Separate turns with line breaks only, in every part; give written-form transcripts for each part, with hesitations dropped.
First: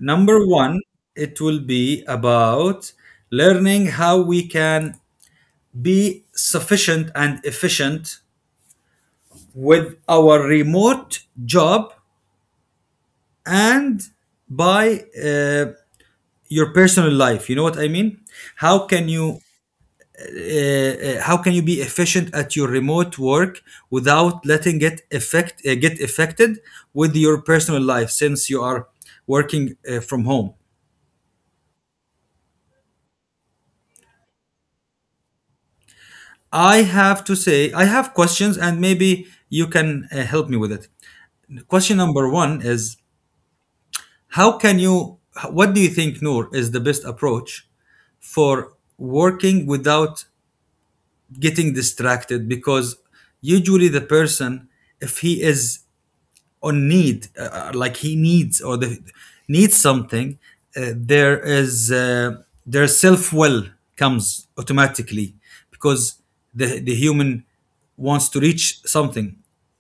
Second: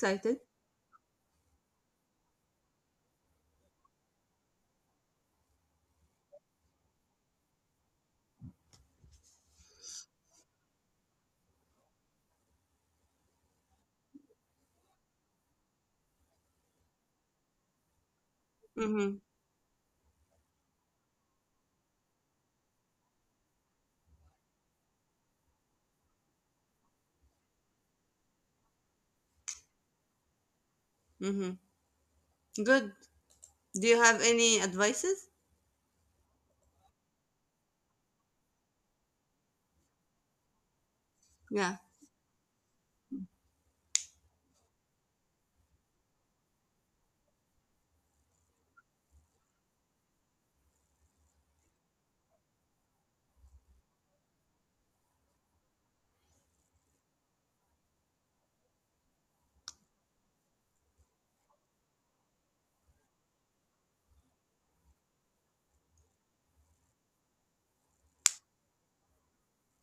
excited.
Number one, it will be about learning how we can be sufficient and efficient with our remote job and by your personal life, you know what I mean, how can
Mm-hmm.
you how can you be efficient at your remote work without letting it affect get affected with your personal life since you are working from home.
Mm-hmm. Good. Do you have any advices?
I have to say I have questions and maybe you can help me with it.
Yeah.
Question number 1 is, how can you, what do you think, Noor, is the best approach for working without getting distracted? Because usually the person, if he is on need, like he needs or needs something, there is their self-will, comes automatically, because the human wants to reach something,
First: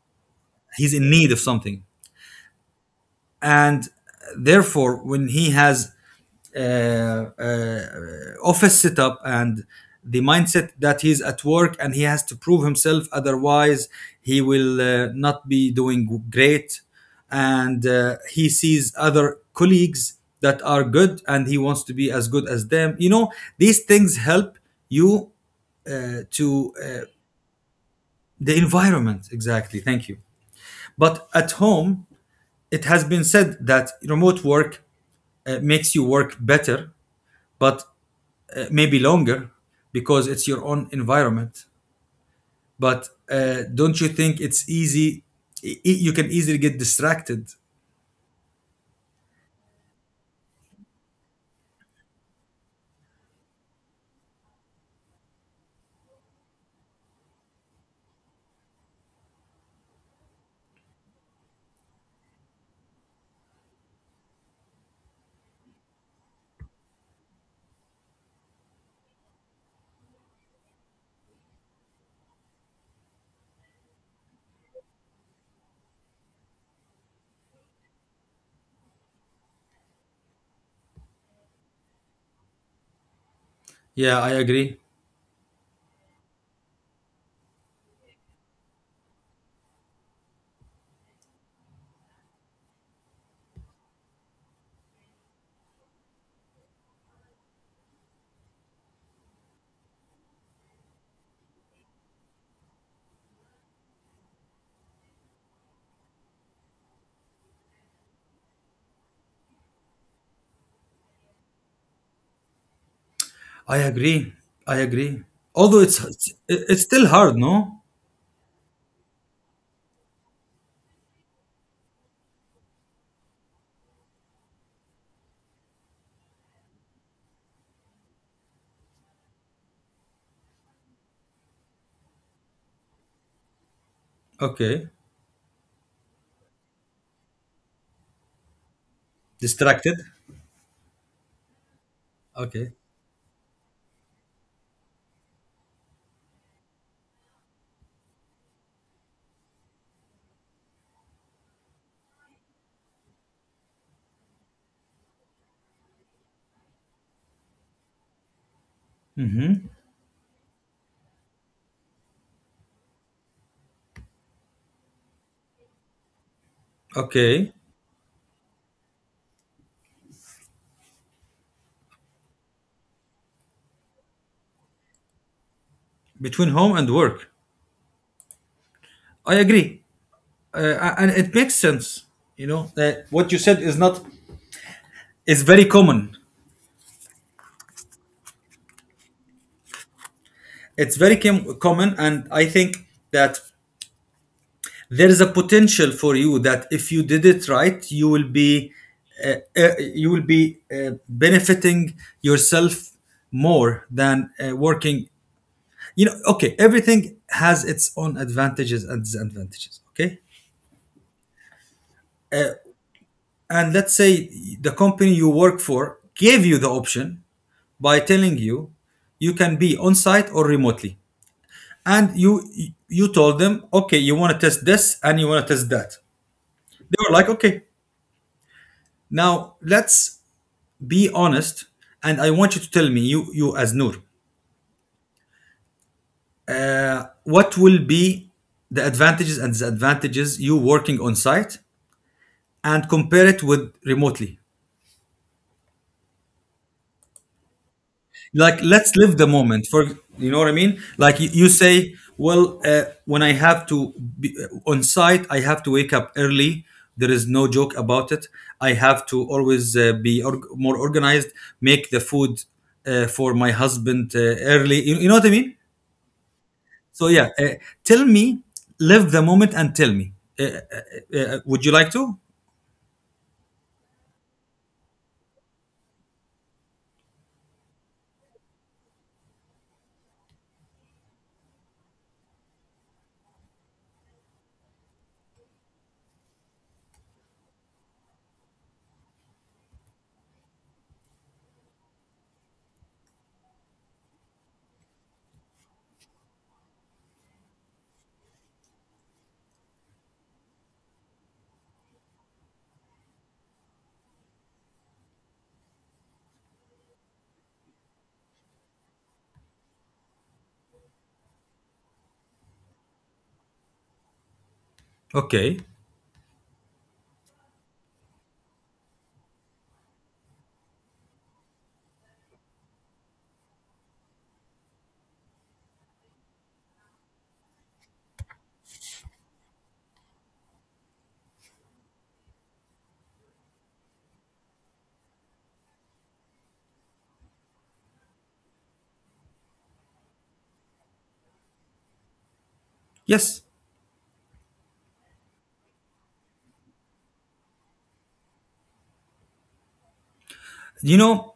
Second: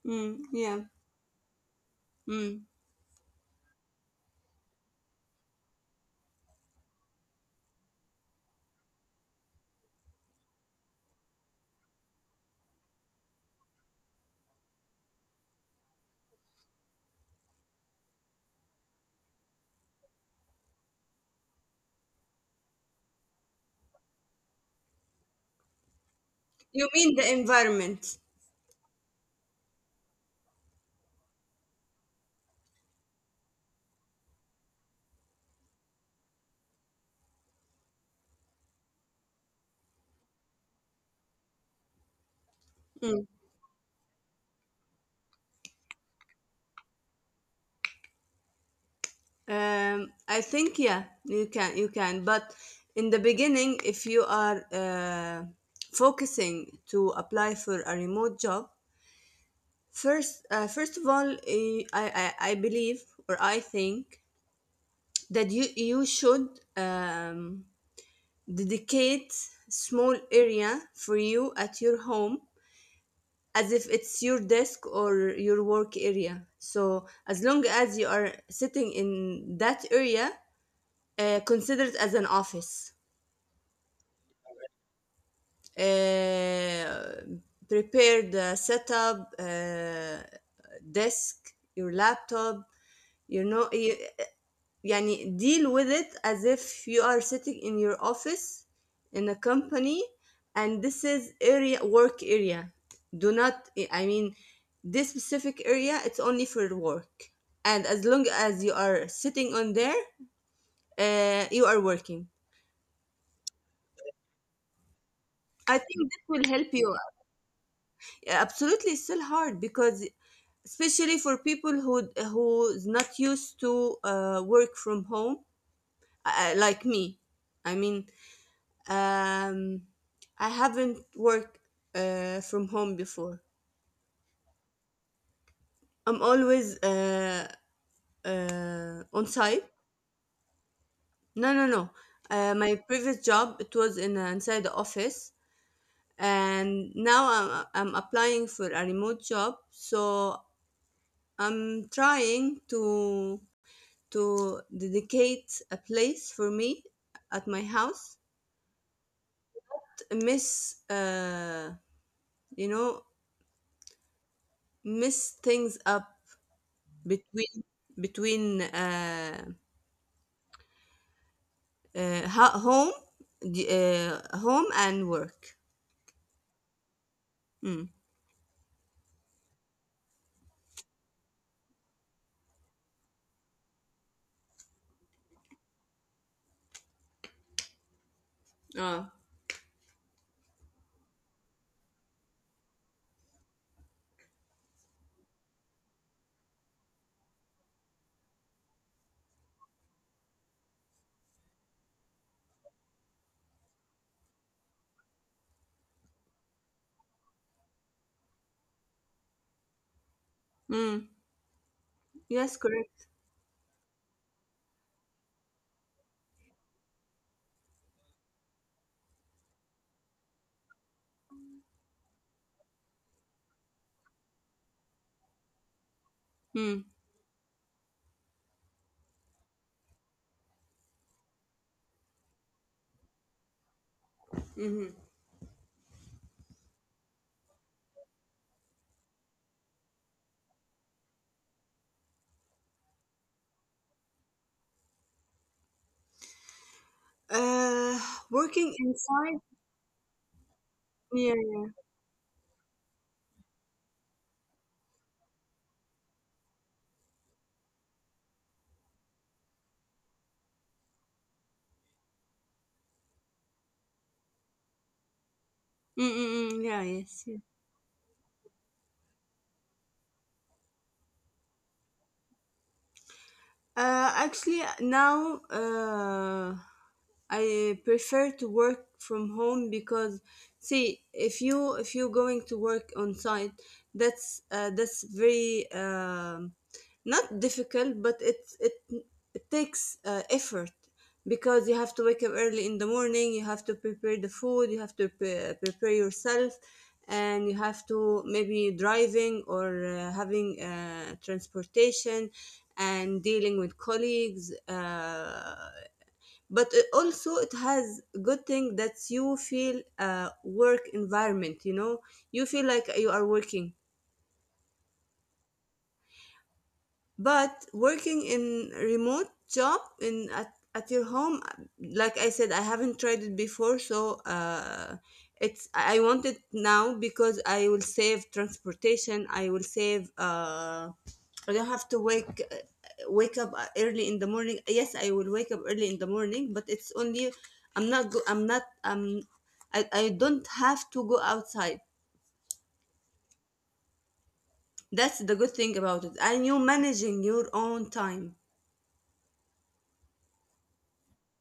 Mm, yeah.
he's in need of something,
Mm.
and therefore when he has uh, uh, office setup and the mindset that he's at work and he has to prove himself, otherwise he will not be doing great, and he sees other colleagues that are good and he wants to be as good as them, you know, these things help you to
You mean the environment?
the environment, exactly, thank you. But at home, it has been said that remote work makes you work better, but maybe longer, because it's your own environment. But
Mm.
don't you think it's easy? You can easily get distracted.
I think yeah, you can. But in the beginning, if you are focusing to apply for a remote job, first of all, I believe or I think that you should um, dedicate small area for you at your home, as if it's your desk or your work area. So as long as you are sitting in that area, consider it as an office.
Yeah, I agree.
uh, Prepare the setup, desk, your laptop, you know, يعني deal with it as if you are sitting in your office in a company. And this is area work area. Do not, I mean, this specific area, it's only for work. And as long as you are sitting on there, you are working.
I agree. I agree.
I
Although it's
think this
it's,
will help
it's
you.
still hard, no?
Absolutely it's still hard because, especially for people who's not used to work from home, like me, I mean, Um, I haven't worked from home before.
Okay.
I'm always on site.
Distracted.
No, no, no.
Okay.
My previous job, it was in inside the office, and now I'm applying for a remote job. So I'm trying to dedicate a place for me at my house. Miss, you know, miss things up
Okay.
between between uh, home the- home and work.
Between home and work.
Mm.
I agree. And it makes sense. You know, what you said is not, is very common.
Ah.
It's very common. And I think that there is a potential for you that if you did it right uh, you will be benefiting yourself more than working, you know. Okay, everything has its own advantages and disadvantages. Okay,
Mm. Yes, correct.
and let's say the company you work for gave you the option by telling you you can be on site or remotely, and you told them okay, you want to test this and you want to test that.
Mm.
They were like, okay, now let's be honest, and I want you to tell me, you as Noor,
Hmm.
what will be the advantages and disadvantages you working on site and compare it with remotely.
uh,
Like,
Working
let's live the
inside.
moment for, you know what I mean, like you
Yeah.
say, well, when I have to be on site, I have to wake up early. There is no joke about it. I have to always be more organized, make the food for my husband, early, you know what I mean.
Mm-mm-mm. Yeah,
So
yes,
yeah,
yes.
tell me, live the moment and tell me. Uh, uh, would you like to?
Actually, now I prefer to work from home because, see, if you're going to work on site, that's very not difficult, but it takes effort, because you have to wake up early in the morning, you have to prepare the food, you have to prepare yourself, and you have to maybe driving or having transportation and dealing with colleagues. But it also it has good thing that you feel work environment, you know, you feel like you are working.
Okay.
But working in remote job in at your home, like I said, I haven't tried it before, so it's I want it now because I will save transportation, I will save I don't have to wake up early in the morning. Yes, I will wake up early in the morning, but it's only, I'm not I don't have to go outside.
Yes.
That's the good thing about it, and you managing your own time.
You know.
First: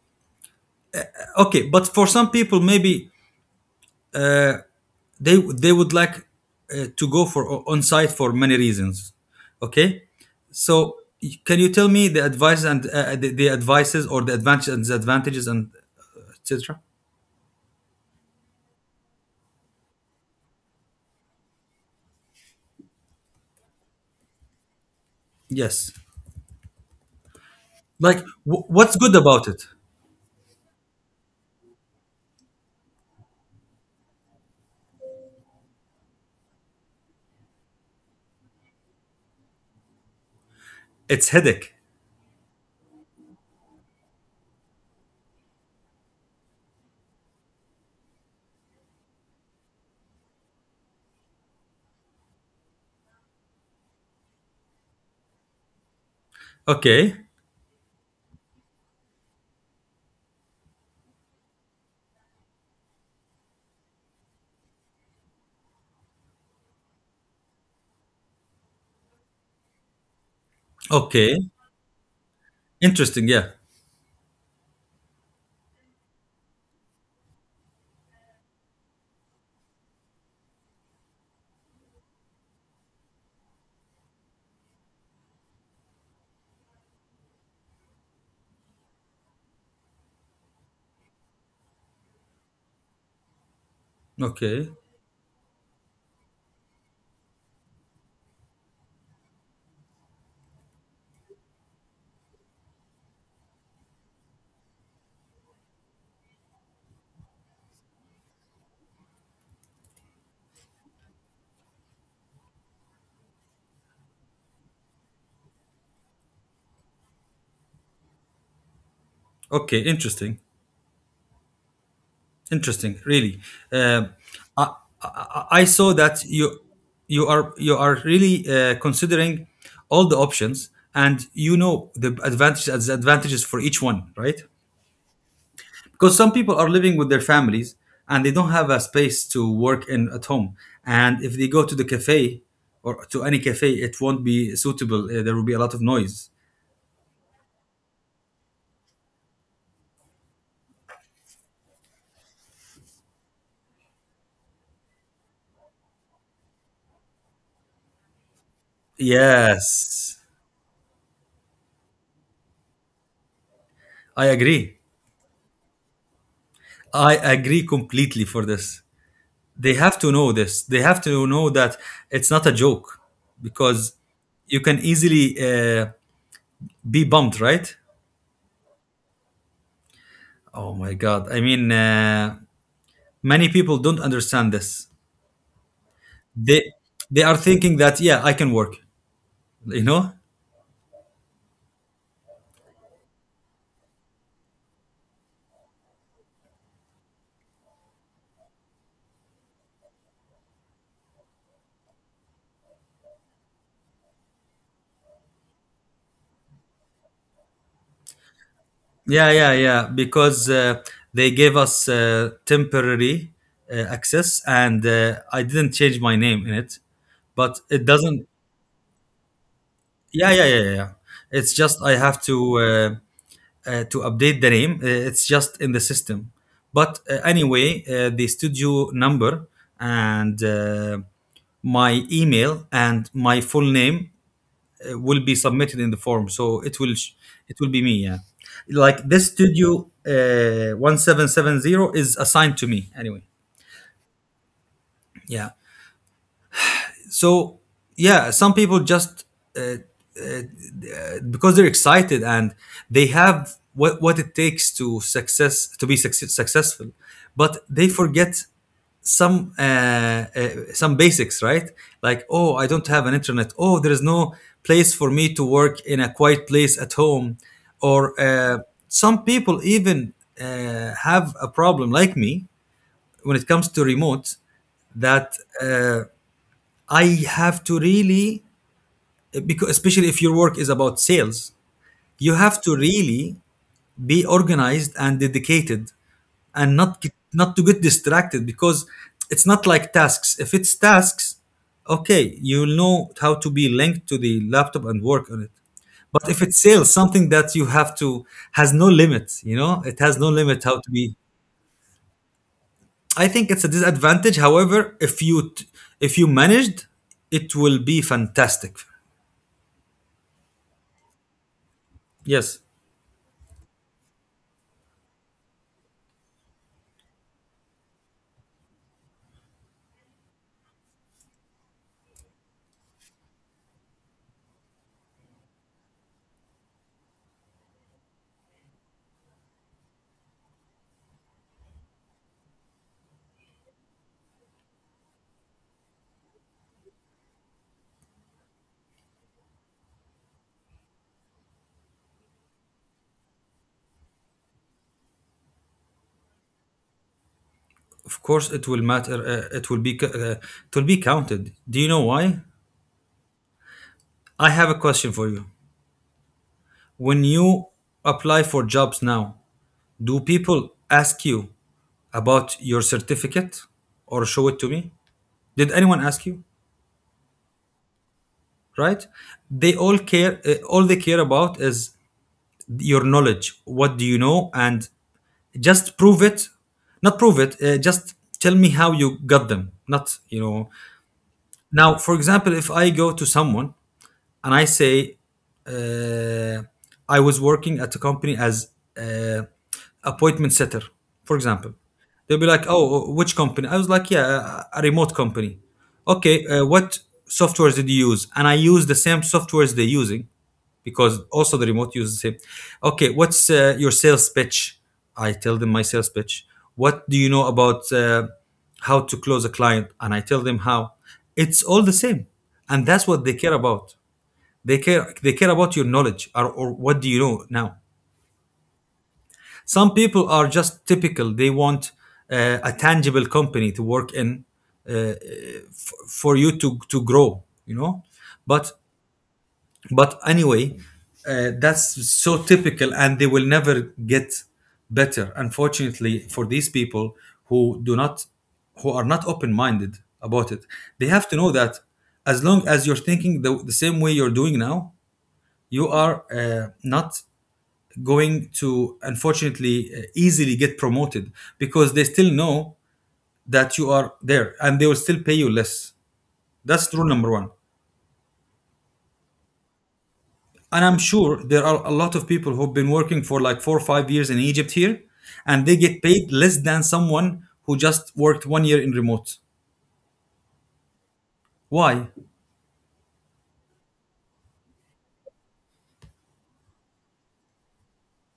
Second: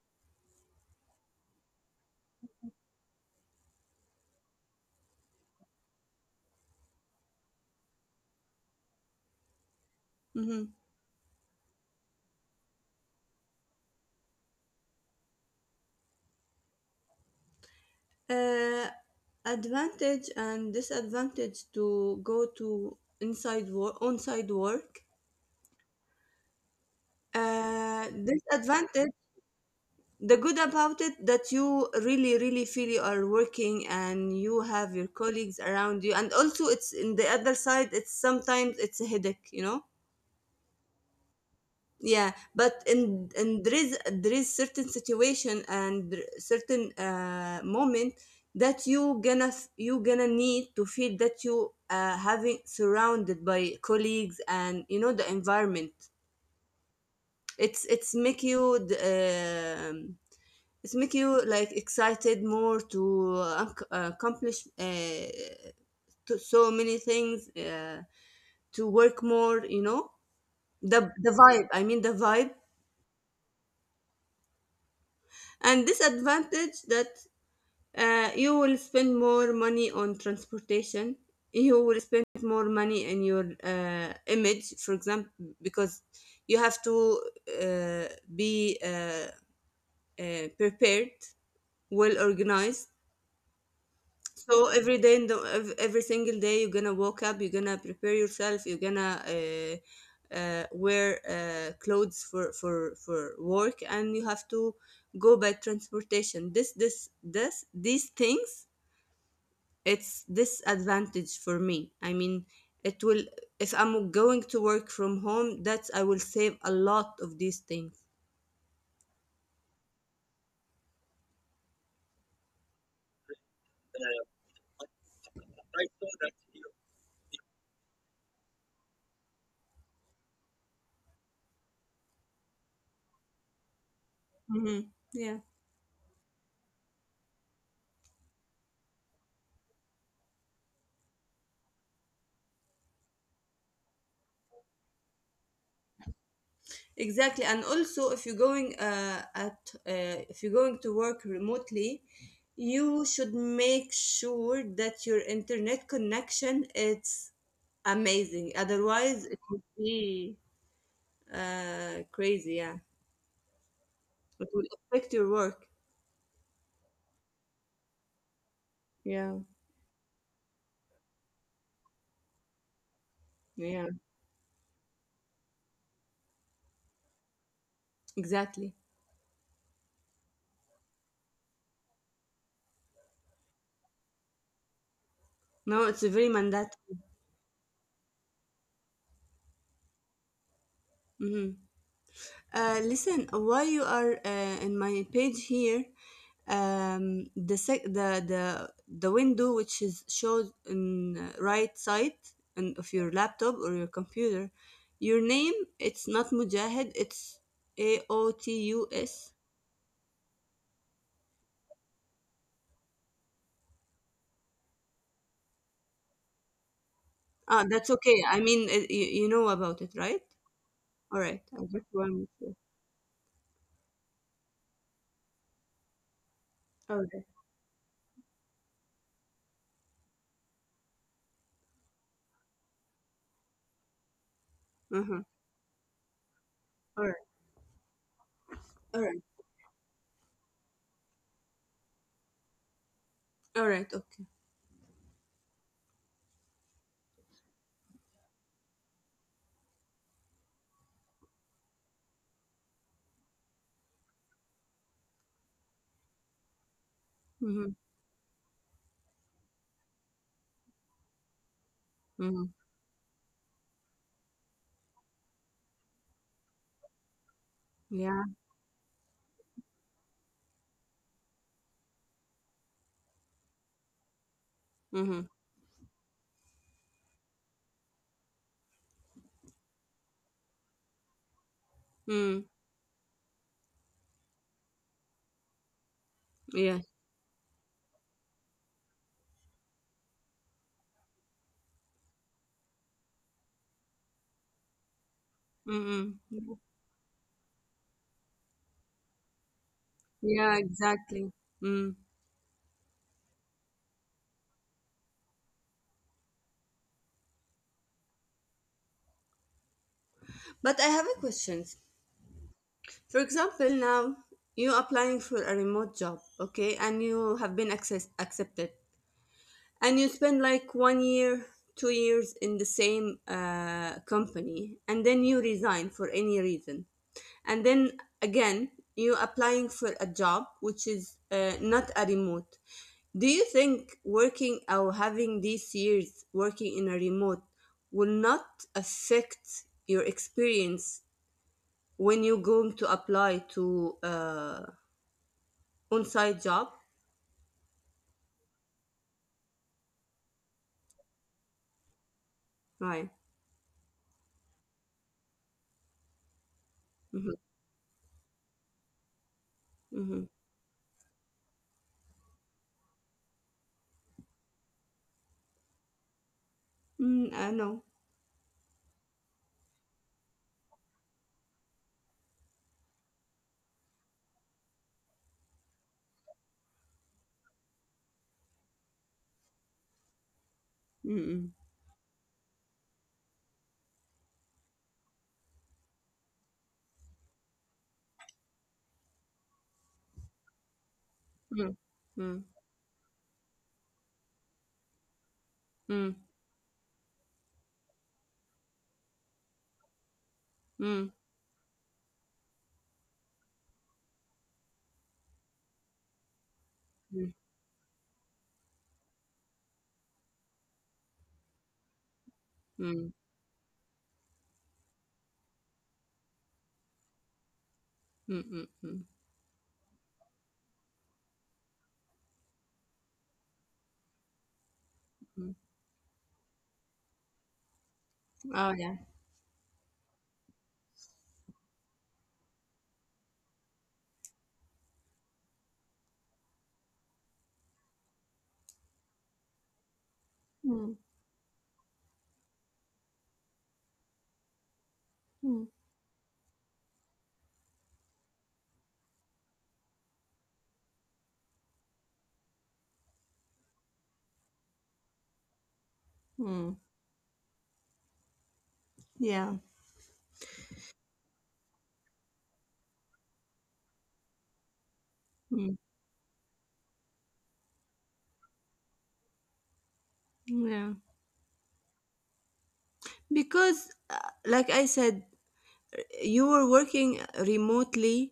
Okay, but for some people, maybe they would like to go for on site for many reasons. Okay.
Hmm.
So can you tell me the advice and the advices or the advantages and disadvantages and etc.
uh, Advantage and disadvantage to go to inside work, on-site work.
Yes. Like what's
Disadvantage.
good about it?
The good about it, that you really really feel you are working and you have your colleagues around you. And also it's, in the other side, it's sometimes it's a headache, you know.
It's headache.
Yeah, but and there is certain situation, and there- certain moment that you you gonna need to feel that you having surrounded by colleagues and you know the environment.
Okay.
It's make you the, it's make you like excited more to accomplish to so many things, to work more. You know, the
Okay.
vibe. I mean the vibe.
Interesting. Yeah.
And this advantage that you will spend more money on transportation, you will spend more money in your image, for example, because you have to be prepared, well organized.
Okay.
So every day, in the every single day, you're gonna wake up, you're gonna prepare yourself, you're gonna wear clothes for, for work, and you have to go by transportation. This these things, it's disadvantage for me. I mean, it will, if I'm going to work from home, that's I will save a lot of these things.
Okay, interesting, interesting. Really, Um I, I saw that you are really considering all the options, and you know the advantages and disadvantages for each one, right?
Hmm. Yeah.
Because some people are living with their families and they don't have a space to work in at home, and if they go to the cafe or to any cafe, it won't be suitable. There will be a lot of noise.
Exactly, and also if you're going at if you're going to work remotely, you should make sure that your internet connection it's amazing. Otherwise, it would
Yes,
be crazy. Yeah,
I
it would
agree.
affect your work.
I agree completely for this.
Yeah,
They have to know this, they have to know that it's not a joke, because
yeah,
you can easily be bumped, right?
exactly.
Oh my god, I mean, many people don't understand this.
No, it's a very
they
mandatory.
they are thinking that yeah, I can work, you know.
Mm-hmm. Listen, while you are in my page here, the window which is shown in right side and of your laptop or your computer, your name, it's not Mujahid, it's AOTUS.
Yeah, yeah, yeah, because they gave us temporary access and I didn't change my name in it, but
Ah,
it
that's okay.
doesn't.
I mean, you know about it, right?
Yeah, yeah, yeah, yeah, yeah.
All right.
It's
I
just
just
I have
want to.
to update the name. It's just in the system.
All
But
right.
anyway, the studio number and my email and my full name
Uh huh.
will be submitted in the form. So it will
All right.
it will be me. Yeah,
All
like
right.
this studio 1770 is assigned to me. Anyway,
All right. Okay.
yeah. So yeah, some people just uh, because they're excited and they have what it takes to success to be successful, but
Mm-hmm.
they forget some uh, uh, some basics, right? Like,
Mm-hmm.
oh, I don't have an internet, oh there is no place for me to work in a quiet place at home, or
Yeah.
some people even have a problem like me when it comes to remote,
Mm-hmm.
that I have to really, because especially if your work is about sales, you
Mm.
have to really be organized and dedicated, and
Yes.
not to get distracted, because it's not like tasks. If it's tasks, okay, you'll know how to be linked to the laptop and work on it, but if
Mm-hmm.
it's sales, something that you have to, has no limit, you know, it has no
Yeah,
limit how to be,
exactly. Mm.
I think it's a disadvantage. However, if if you managed, it will be fantastic.
But I have a question.
Yes.
For example, now you applying for a remote job, okay, and you have been accepted, and you spend like 1 year, 2 years in the same company, and then you resign for any reason, and then again you applying for a job which is not a remote. Do you think working or having these years working in a remote will not affect your experience when you're going to apply to on-site job?
Of course, it will matter. It will be it will be counted. Do you know why?
Right.
I have a question for you. When
Mm-hmm.
you apply for jobs now, do
Mm-hmm.
people ask you about your certificate or show it to me? Did anyone ask you?
Mm, I know.
Right? They all care. All they care about is your knowledge. What do you know? And just prove it. Not prove it. Just tell me how you got them. Not you know.
Mm-mm.
Now, for example, if I go to someone and I say, uh, I was working at a company as uh, appointment setter, for example.
Mm.
They'll be
Mm.
like, "Oh, which company?" I was like, "Yeah, a remote company."
Mm.
Okay, what softwares did you use? And I use the same softwares they're using,
Mm.
because also the remote uses the same. Okay, what's your sales pitch? I tell them my sales pitch. What do you
Mm.
know about how to close a client? And I tell them how. It's all the same, and
Mm.
that's
Mm.
what they care about. They care they care about your knowledge, or what do you know. Now
Mm. Mm.
some people are just typical, they want a tangible company to work in, uh, uh,
Mm.
f- for you to grow, you know. but
Oh yeah.
but anyway, that's so typical and they will never get better, unfortunately, for these people who do not, who are not open-minded about it.
Mm.
They have to know that as long as you're thinking the same way you're doing now,
Mm.
you are not going to, unfortunately, easily get promoted, because they still know that you are there and they will still pay you less.
Mm.
That's rule number one.
Yeah.
And I'm sure there are a lot of people who've been working for like 4 or 5 years in Egypt here, and they
Mm.
get paid less than someone who just worked one year in remote.
Yeah.
Why?
Because, like I said, you were working remotely,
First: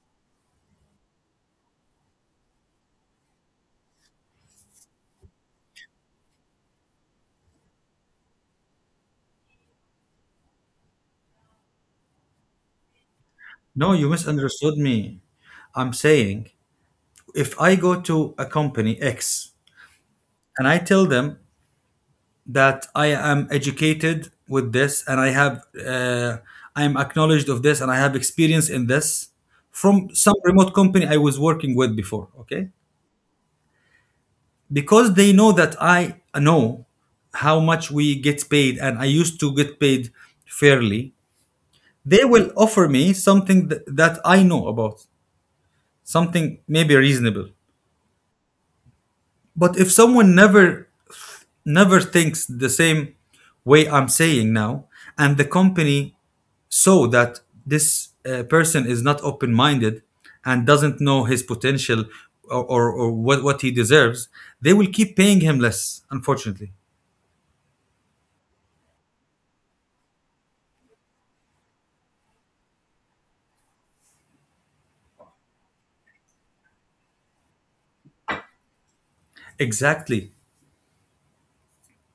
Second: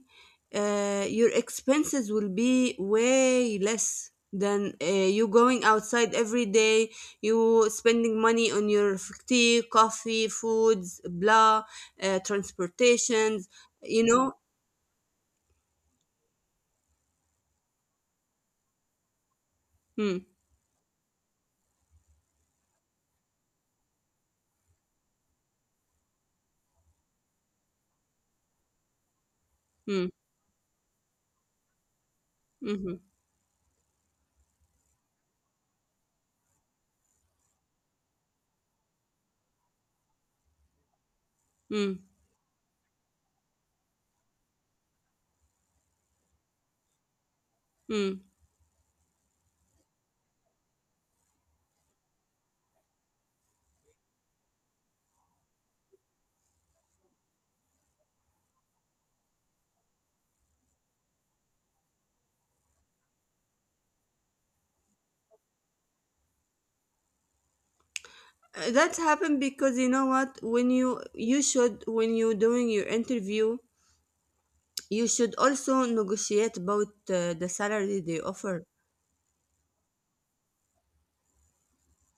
your expenses will be way less than you going outside every day, you spending money on your tea, coffee, foods, blah, transportations,
No,
you
you
know?
misunderstood me. I'm saying, if I go to a company x
Mm,
and I tell them that I am educated with this and I have I am acknowledged of this and I have experience in this
mm,
from some remote company I was working with before, okay,
mhm,
because they know that I know how much we get paid and I used to get paid fairly,
mm,
they will offer me something that I know about, something maybe reasonable.
mm.
But if someone never, never thinks the same way I'm saying now, and the company, so that this person is not open minded and doesn't know his potential, what he deserves, they will keep paying him less, unfortunately.
That happened because, you know what? When you should when you doing your interview, you should also negotiate about the salary they offer.
Exactly.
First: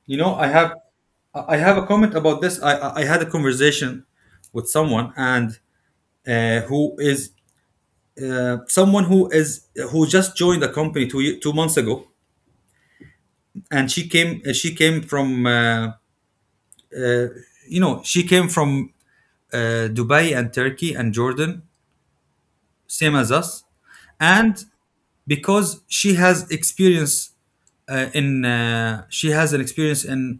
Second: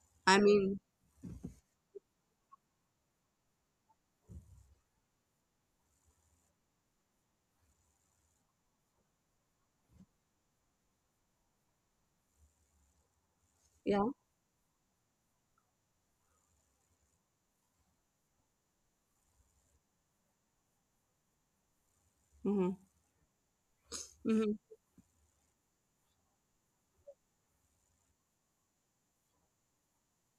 You know,
I mean,
I have a comment about this. I had a conversation with someone and who is someone who is, who just joined a company 2 months ago, and
yeah.
she came from you know, she came from Dubai and Turkey and Jordan,
Mhm.
same as us,
Mhm.
and because she has experience in she has an experience in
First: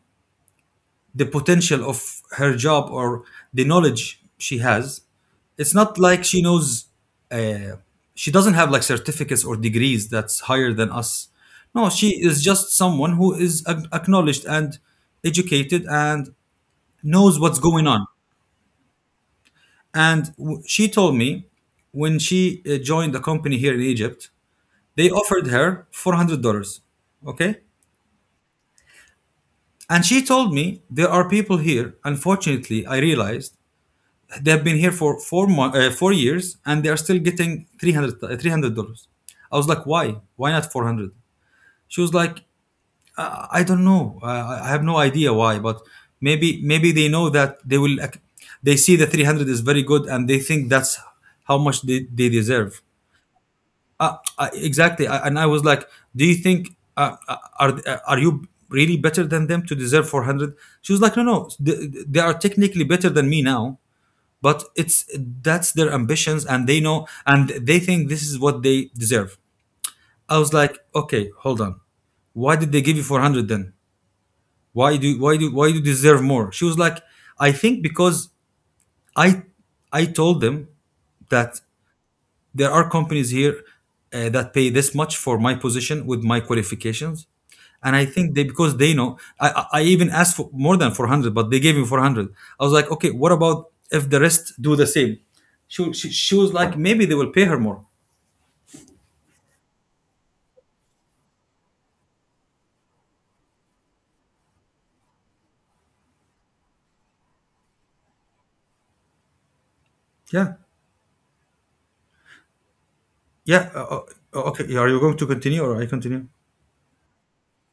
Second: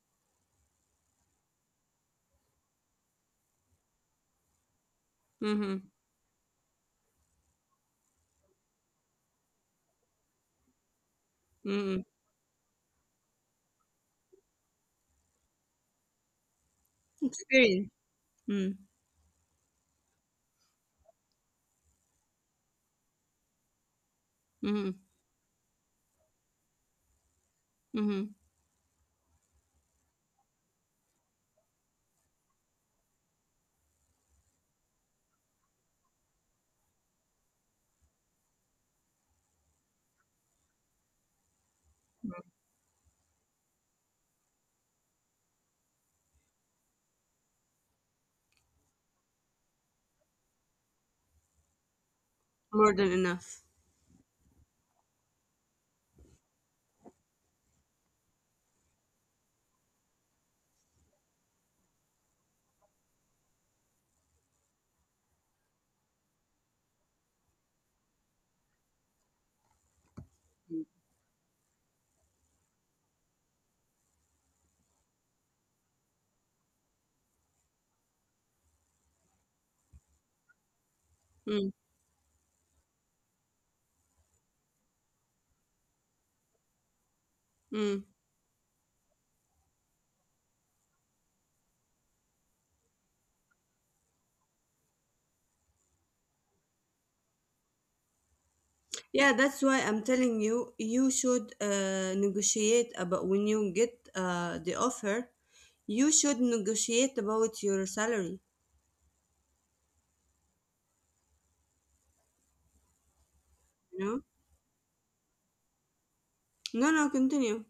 the potential of her job or the knowledge she has. It's
Mhm.
not like she knows. Uh, she doesn't have like certificates or degrees that's higher than us. No,
Mhm.
she is just someone who is acknowledged and educated and knows what's going
Experience.
on.
Mm.
And she told me when she joined a company here in Egypt.
Mhm.
They offered her $400. Okay.
Mhm.
And she told me, there are people here. Unfortunately, I realized they've been here for four years, and they are still getting three hundred dollars. I was like, why? Why not 400? She was like, I don't know. I have no idea why, but maybe they know that they see the 300 is very good and they think that's how much they deserve.
More than enough.
Exactly. And I was like, do you think are you really better than them to deserve 400? She was like, no, no. They are technically better than me now, but it's that's their ambitions, and they know, and they think this is what they deserve. I was like, okay, hold on. Why did they give you 400 then? Why do you deserve more? She was like, I think because I I told them that
Mm.
there are companies here that pay this much for my position with my qualifications, and I
Mm.
think they because they know I even asked for more than 400, but they gave me 400. I was like, okay, what about if the rest do the same? She was like, maybe they will pay her more.
Yeah, that's why I'm telling you, you should negotiate about when you get the offer, you should negotiate about your salary.
Yeah, yeah.
You know?
Okay. Yeah, are you going to continue, or I continue?
No, no, continue.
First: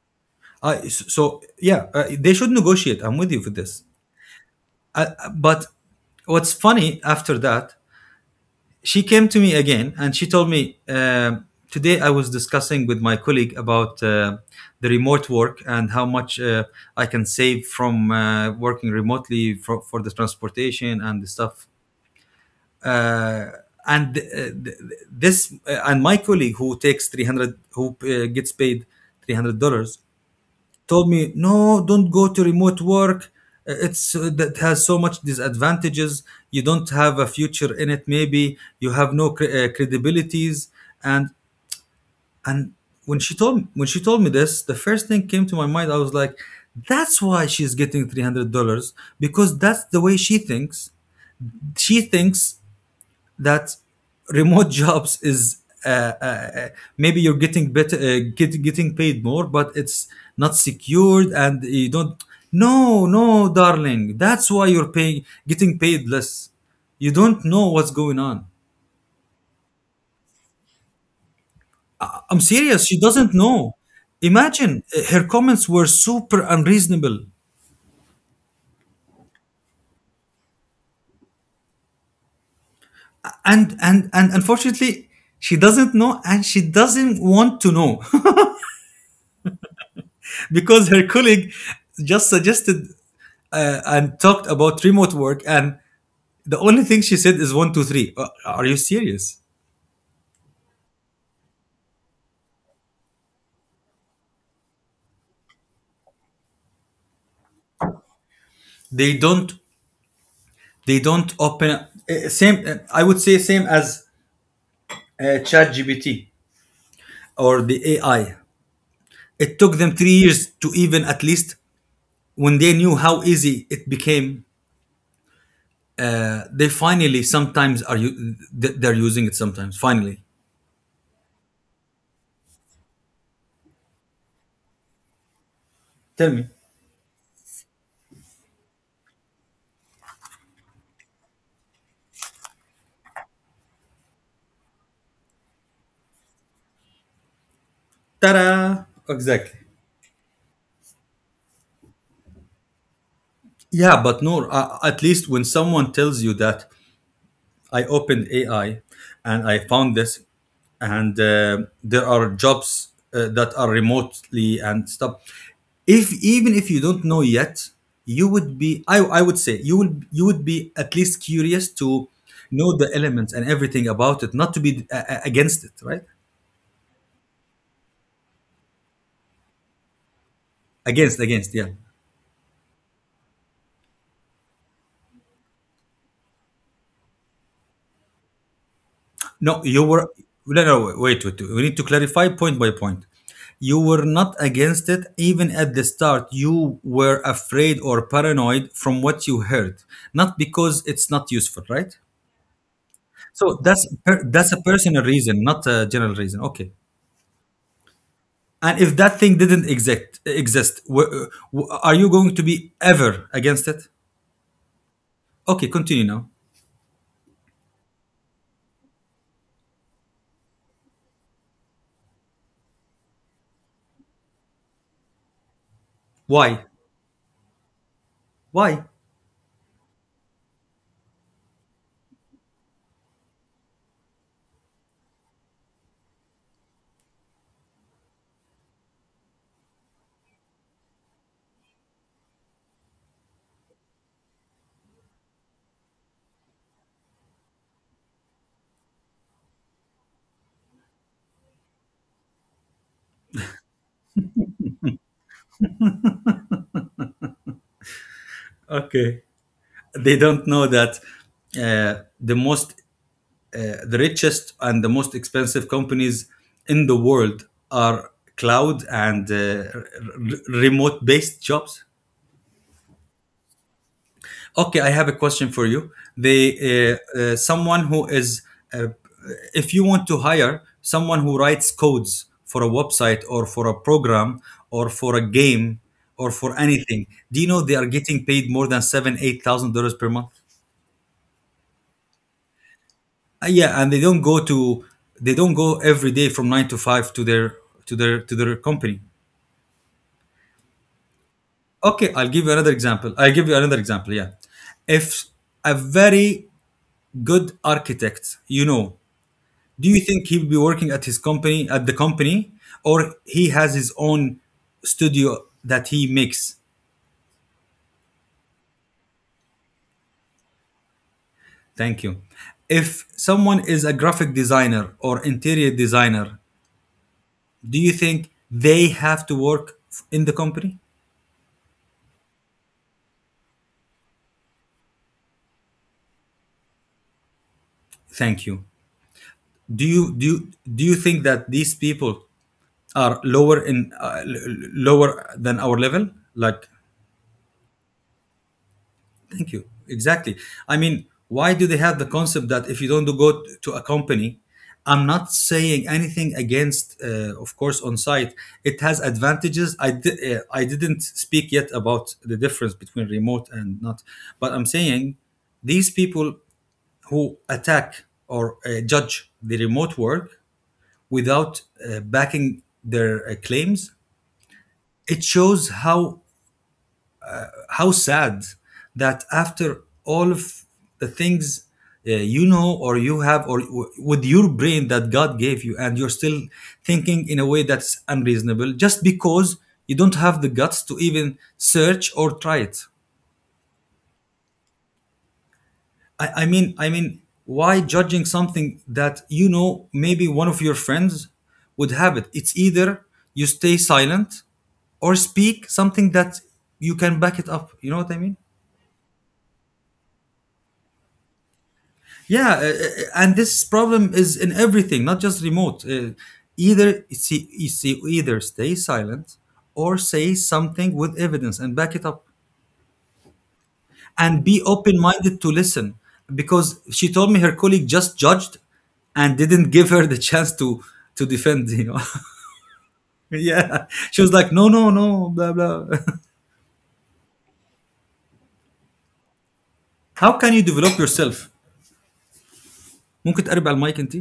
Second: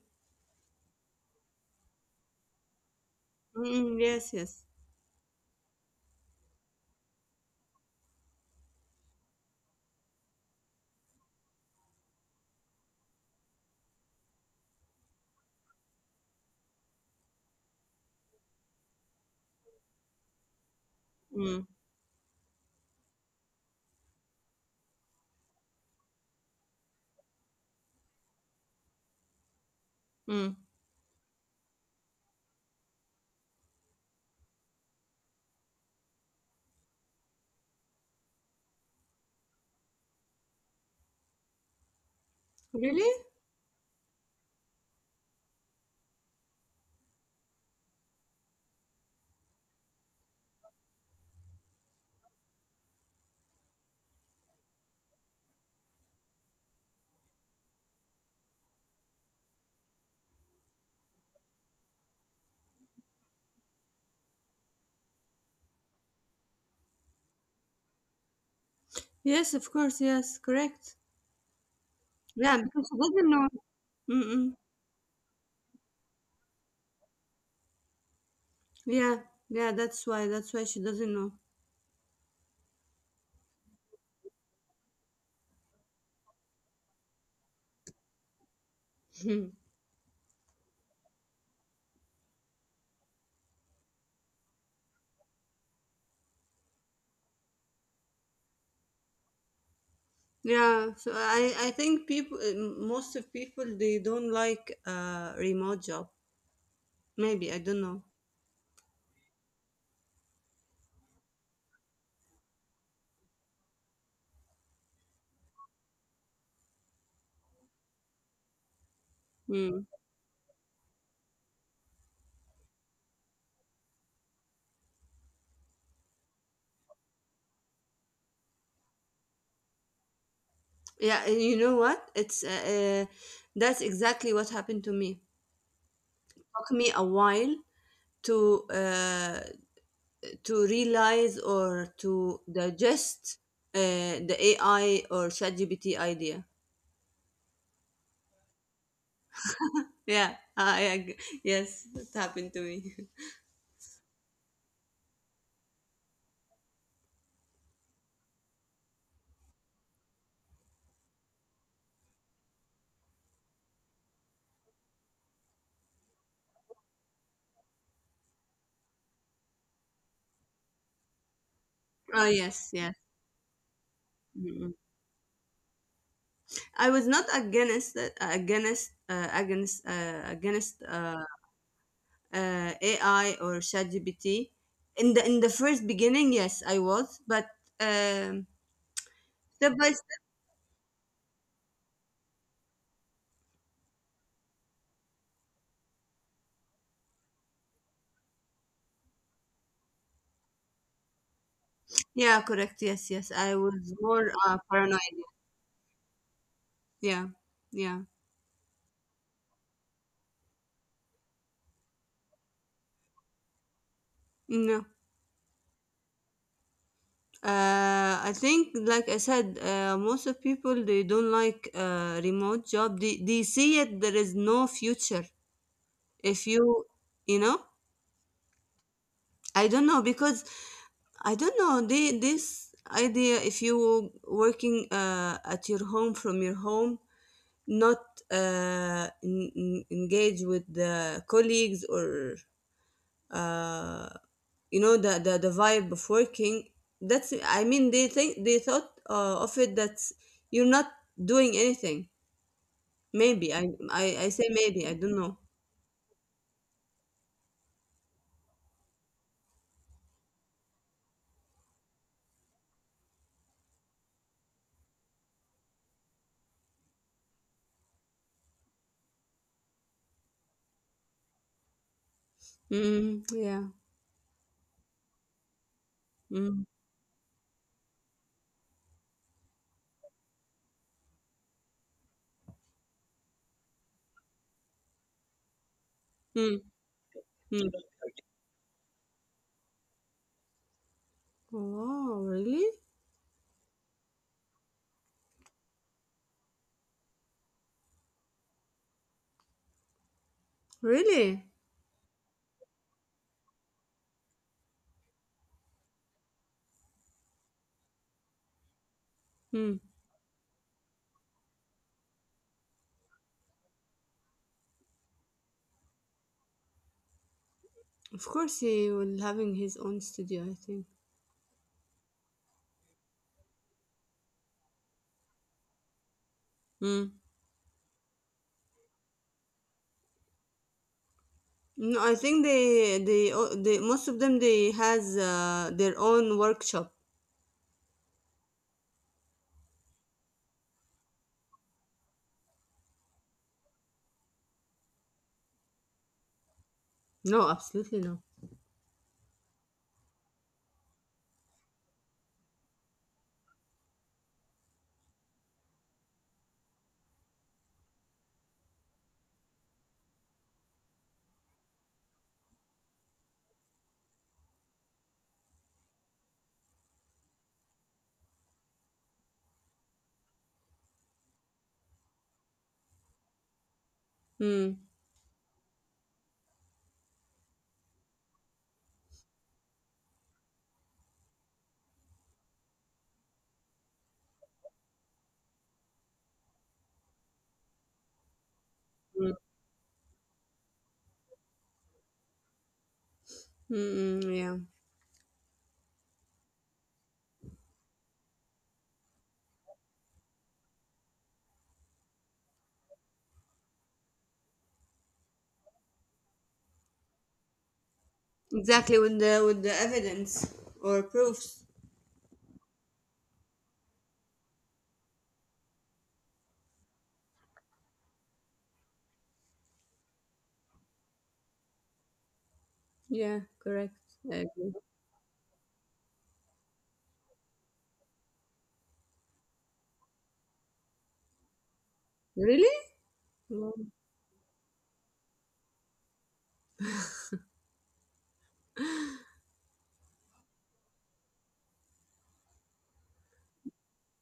So, yeah, they should negotiate. I'm with you for this.
Mm, yes, yes.
uh, but what's funny, after that, she came to me again, and she told me, today I was discussing with my colleague about the remote work and how much I can save from working remotely, for the transportation and the
Mm,
stuff. Uh, and uh, th- this uh, and my colleague, who takes 300, who gets paid $300,
mm.
told me, no, don't go to remote work. It's That has so much disadvantages. You don't have a future in it. Maybe you have no credibilities. And and
Really?
when she told me this, the first thing came to my mind, I was like, that's why she's getting $300, because that's the way She thinks that remote jobs is— uh, uh, uh, maybe you're getting better, getting paid more, but it's not secured, and you don't— no, no, darling, that's why you're paying getting paid less. You don't know what's going on.
Yes, of course. Yes, correct.
I'm
Yeah,
serious,
because she
she
doesn't
doesn't
know.
know.
Mm-mm.
Imagine, her comments were super unreasonable.
Yeah, yeah. That's why. That's why she doesn't know.
And unfortunately, she doesn't know, and she doesn't want to know, because her colleague just suggested and talked about remote work, and the only thing she said is one, two, three. Are you serious?
Yeah, so I think people, most of people, they don't like remote job. Maybe, I don't know.
They don't. They don't open. Same. I would say same as ChatGPT or the AI. It
Mm.
took them 3 years to even at least when they knew how easy it became. They finally sometimes are you. They're using it sometimes. Finally,
Yeah, and you know what? It's that's exactly what happened to me.
tell me.
Took me a while to uh to realize or to digest the AI or ChatGPT idea.
Ta-da! Exactly.
Yeah, I yes, it happened to me.
Yeah, but Noor, at least when someone tells you that I opened AI and I found this, and there are jobs that are remotely and stuff. If even if you don't know yet, you would be. I would say you would be at least curious to
Oh yes,
know the elements and everything about it, not to
yes.
be against it, right?
I was not against it, against against against
Against, against, yeah.
AI or ChatGPT. In the first beginning, yes, I was, but um,
No,
step
you
by
were.
step,
No, no, wait, wait. Wait. We need to clarify point by point. You were not against it even at the start. You were afraid or paranoid from what you heard, not because it's not useful, right?
yeah, correct, yes, yes, I
So
was more
that's a personal
paranoid.
reason, not a general reason. Okay.
Yeah, yeah,
And if that thing didn't exist, are you going to be ever against it?
no.
Okay, continue now.
I think, like I said, most of people they don't like remote job. They see it. There is no future if you
Why?
you know.
Why?
I don't know because I don't know the, this idea, if you working at your home, from your home, not engage with the colleagues or uh, you know, the vibe of working. That's, I mean, they think they thought of it that you're not doing anything. Maybe, I say maybe, I don't know.
Okay. They don't know that uh, the most The richest and the most expensive companies in the world are cloud and r- remote based jobs.
Mm, yeah.
Okay, I have a question for you. They,
Mm,
someone who is, uh, if you want to hire someone who writes codes for a website or for a program or for a game or
mm,
for anything, do you know
mm.
they are getting paid more than seven, $8,000 per month?
Wow, really.
Yeah, and they don't go every day from 9 to 5 to their company.
Really.
Okay, I'll give you another example, yeah. If a very good architect, you know,
Mm.
do you think he'll be working at his company, at the company or he has his own studio that he makes?
Of course, he will having his own studio, I think.
Thank you. If someone is a graphic designer or interior designer,
Mm.
do you think they have to work in the company?
No, I think they o- they most of them they has their own workshop.
Thank you. Do you think that these people are lower in lower than our level, like?
No, absolutely no.
Thank you. Exactly. I mean, why do they have the concept that if you don't to a company— I'm not saying anything against, of course, on site it has advantages. I didn't speak yet about the difference between remote and not. But I'm saying, these people who attack or judge the remote work without backing their claims.
Mm.
It shows how sad, that after all of the things, you know, or you have, or with your brain that God gave you, and you're still thinking in a way that's unreasonable, just
Mm.
because you don't have the guts to even search or try it.
Mm-mm, yeah,
I mean, why judging something that you know maybe one of your friends would have it? It's either you stay silent or speak something that you can back it up. You know what I mean?
exactly with the evidence or proofs.
Yeah, and this problem is in everything, not just remote. Either, it's, you see, either stay silent or say something with evidence and back it up.
Yeah, correct. I
And be
agree.
open minded to listen, because she told me her colleague just judged and didn't give her the chance to defend.
Really? Wow.
Yeah. She was like, no, no, no, blah blah. How can you develop yourself? ممكن تقرب على المايك انت.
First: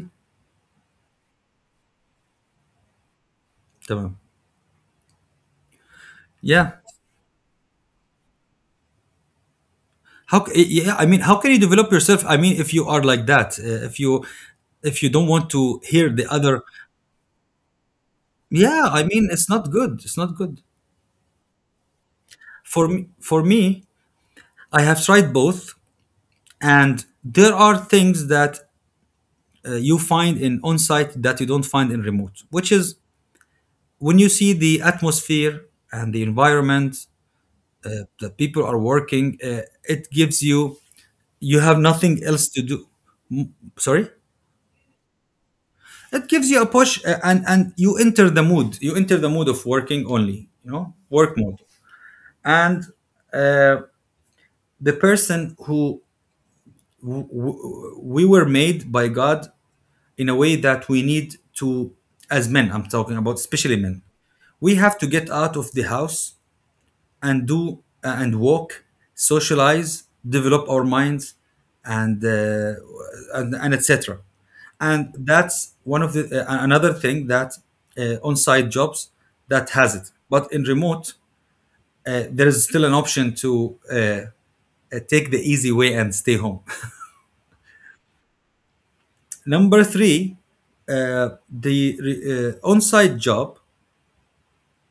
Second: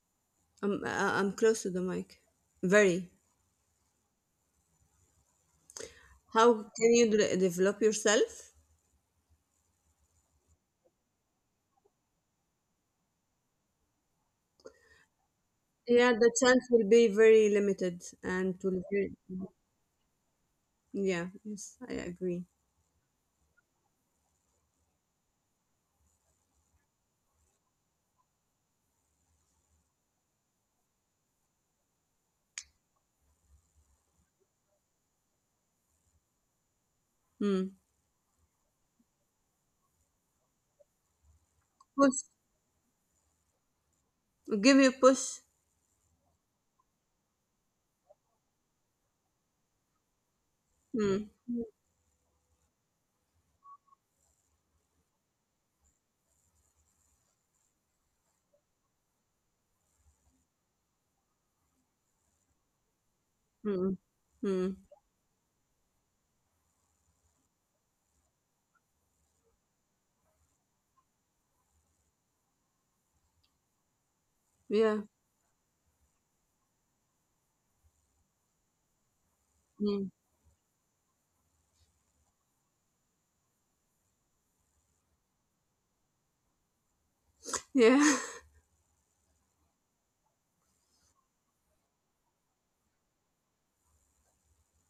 I'm close to the mic. Very.
تمام.
How
Yeah.
can you develop yourself?
Yeah, I mean, how can you develop yourself? I mean, if you are like that, if you don't want to hear
Yeah,
the
the
other.
chance will be very limited and will
Yeah, I
be.
mean, it's not good, it's not good.
Yeah, yes, I agree.
For me, for me I have tried both, and there are things that you find in on-site that you don't find in remote, which is when you see the atmosphere and the environment
Mm.
that people are working, it gives you— you have nothing
Push,
else to do. Sorry,
give you push.
it gives you a push, and you enter the mood. You enter the mood of working only, you know,
Mm.
work mode. And uh, the person who— we were made by God in a way that we need to, as men, I'm talking about, especially
Mm.
men, we
Mm.
have to get out of the house and do and walk, socialize, develop our minds, and etc.
Yeah.
And that's one of the another thing that on-site jobs that has
Mm.
it. But in remote, there is still an option to uh, uh, take the easy way and stay home.
Yeah.
Number 3, on-site job,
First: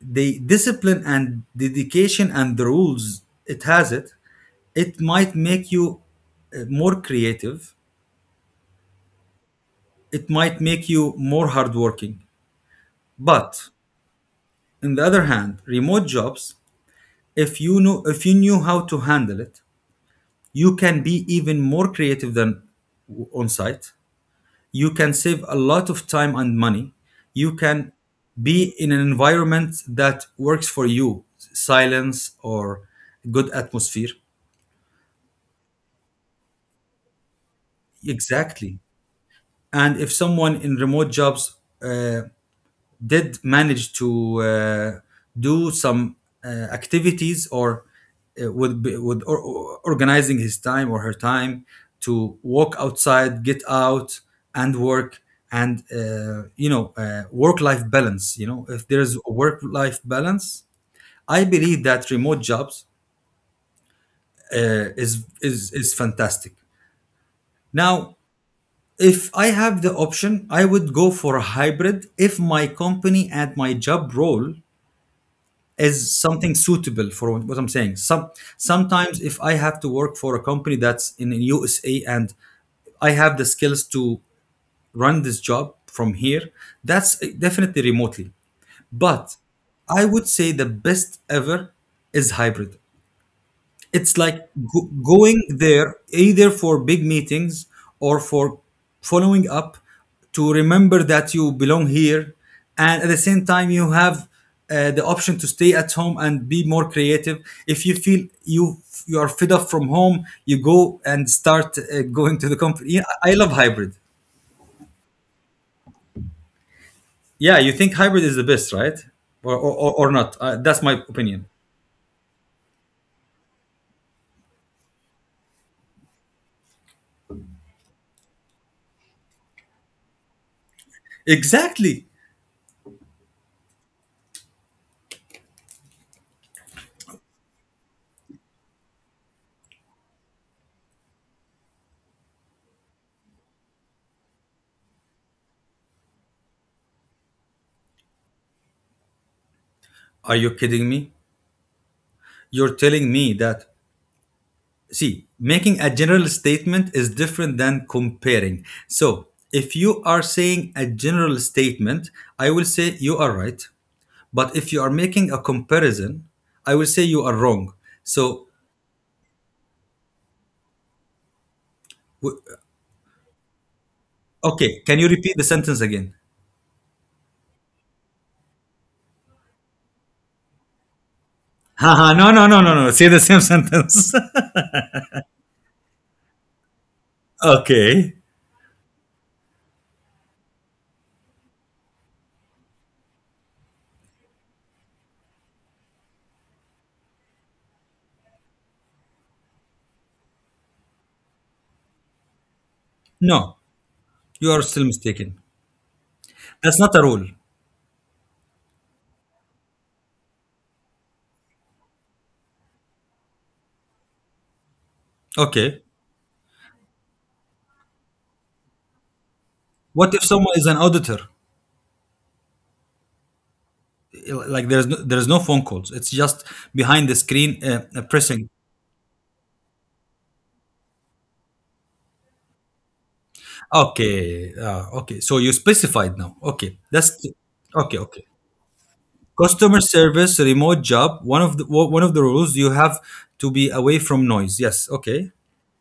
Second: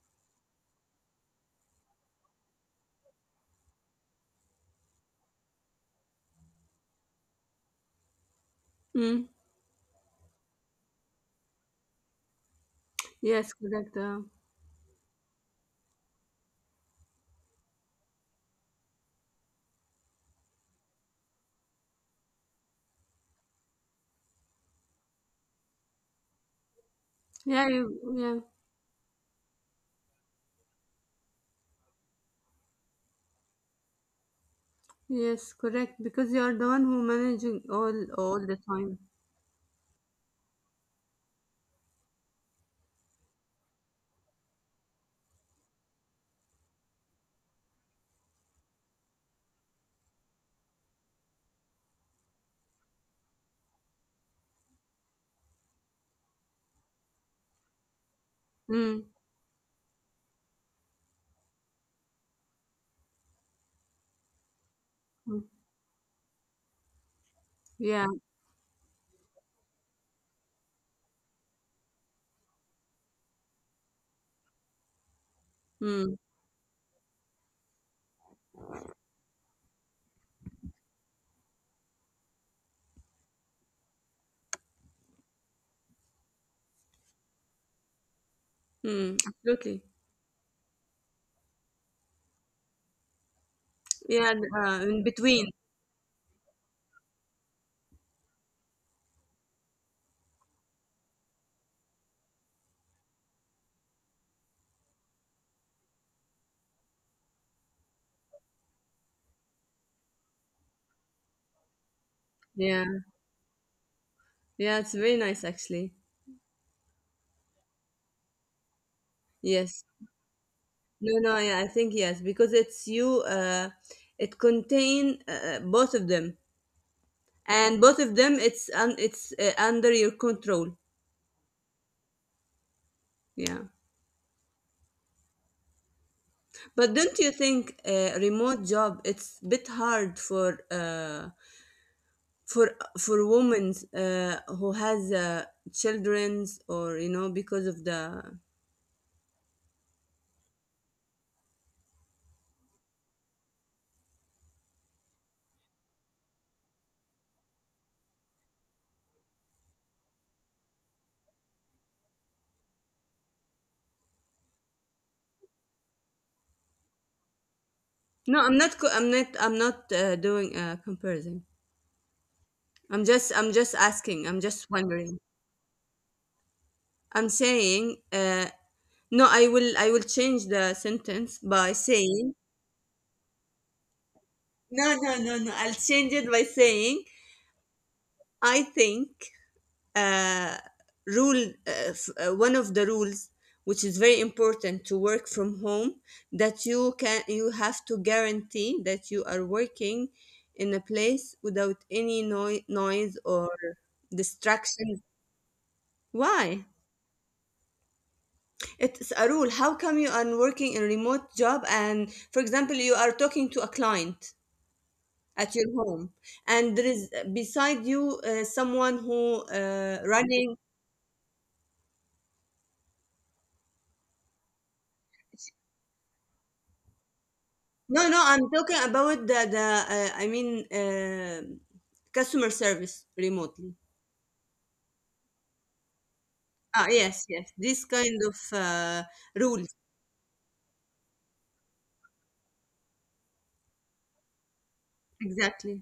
the discipline and dedication and the rules it has it might make you more creative,
Mm.
it might make you more hardworking.
Yes,
But
correct.
on the other hand, remote jobs, if you knew how to handle it, you can be even more creative than on site you can save a lot of time and money. You
Yeah,
can
you, yeah.
be in an environment that works for you, silence or good atmosphere.
Yes, correct. Because you are the one who managing all the
Exactly.
time.
And if someone in remote jobs uh, did manage to do some activities, or would be, would or- organizing his time or her time, to walk outside, get out and work, and you know, work life balance, you know, if
Mm.
there's a work life balance, I believe that remote jobs is
Mm.
is is fantastic. Now,
Yeah.
if I have the option, I would go for a hybrid if my company and my job role
Mm.
is something suitable for what I'm saying. Sometimes, if I have to work for a company that's in the USA, and I have the skills to run this job from here, that's definitely remotely.
Mm.
But
Absolutely.
I would say the best ever is hybrid. It's
Yeah. And,
like go-
In
going
between.
there either for big meetings or for following up, to remember that you belong here, and at the same time you have the option to stay at home and be more creative. If you feel you are fed up from home, you go and start going to the
Yeah.
company. Yeah, I love hybrid.
Yeah. It's very nice, actually.
Yeah, you think hybrid is the best, right? or or,
Yes.
or or not? That's my
No. No.
opinion.
Yeah. I think yes, because it's you. It contain both of them and both of them it's under your control.
Exactly.
Yeah, but don't you think a remote job it's a bit hard for for women who has children's or you know because of the.
Are you kidding me? You're telling me that, see, making a general statement is different than comparing. So if you are saying a general statement, I will say you are right, but if you are making a comparison, I will say you are wrong.
No
So
I'm not co- I'm not doing a comparison.
w-
I'm just asking, I'm just
okay, can you
wondering.
repeat the sentence again?
I'm saying, no, I will change the sentence by
Haha, no
saying,
no no no no, say the same sentence.
no, I'll change it by saying
Okay.
I think uh, one of the rules which is very important to work from home, that you have to guarantee that you are working in a place without any noise or
No, you are still
distractions.
mistaken.
Why?
That's not a rule.
It's a rule. How come you are working in a remote job and, for example, you are talking to a client at your
Okay,
home, and there is beside you someone who
what if
running?
someone is an auditor? Like there's no phone calls, it's just behind the screen
No, no, I'm
pressing.
talking about the I mean, customer service remotely.
Okay. Okay. So you specified now. Okay.
Ah,
That's
yes, yes, this
okay.
kind
Okay.
of rules.
Customer service, remote job. One of the rules you have to be away from noise. Yes. Okay.
Exactly.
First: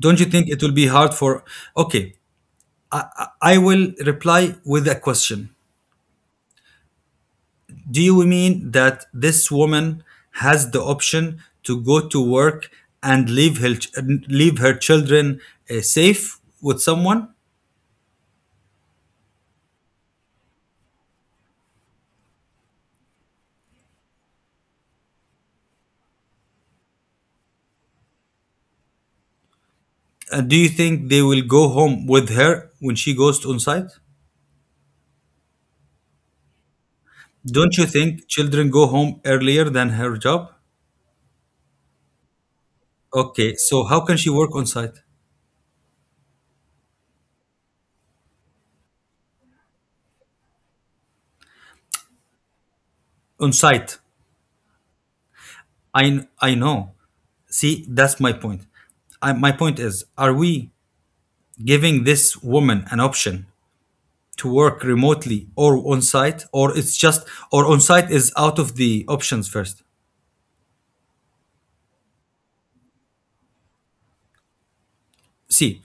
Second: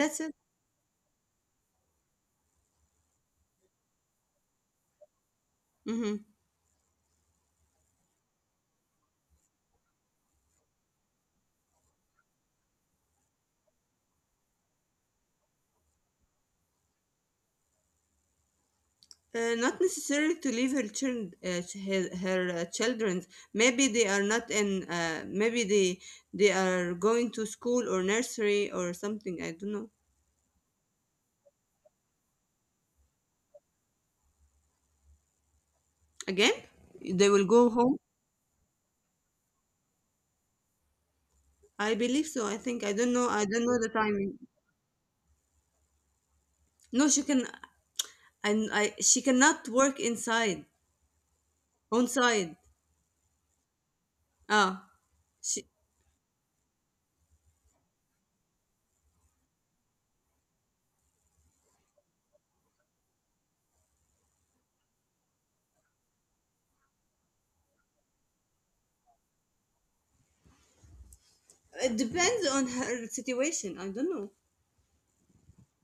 Don't you
it.
think it will be hard for? Okay. I will reply with a question.
Hmm.
Do you mean that this woman has the option to go to work and leave her children safe with someone?
Not necessary to leave her children, her children. Maybe they are not in. Maybe they are going to school or nursery or something. I don't know.
Do you think they will go home with her when she goes on site?
Again, they will go
Don't you
home.
think children go home earlier than her job?
I believe so. I think I don't know. I
Okay,
don't know
so
the
how can she
timing.
work on site?
No, she can. And I she cannot work inside on side.
On site.
Ah, she
I know. See, that's my point. I, my point is, are we giving this woman an option to work remotely or on site, or it's just or on site is out of the options first?
it depends on her situation. I don't know.
See,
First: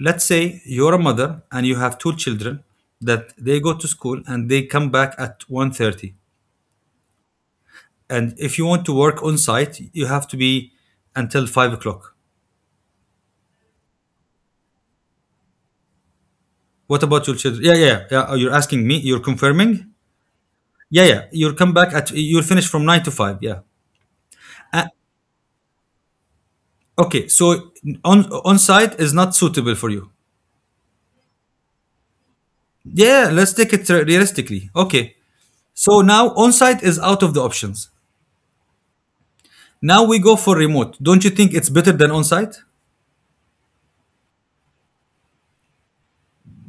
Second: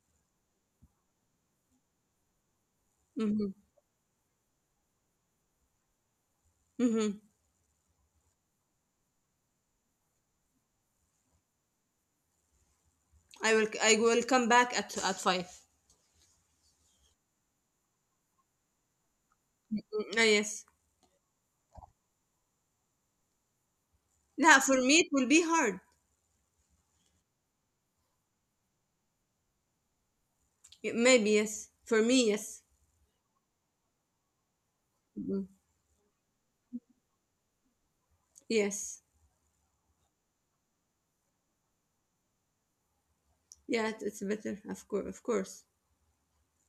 let's say you're a mother and you have two children that
Mm-hmm.
they go to school and they come back at 1:30.
Mm-hmm.
And if you want to work on site, you have to be until 5 o'clock.
I will come back at five.
What about your children? Yeah, yeah, yeah. Oh, you're asking me. You're
Mm,
confirming.
ah, yes.
Yeah, yeah. You'll come back at. You'll finish from nine to five. Yeah.
No, for
Uh,
me it will be hard.
okay. So on site is not suitable for you.
Y- maybe yes. For me yes.
Yeah. Let's take it realistically. Okay.
Mhm.
So now on site is out of the options.
Yes.
Now we go for remote. Don't you think it's better than on site?
Yeah, it's better. Of course, of course.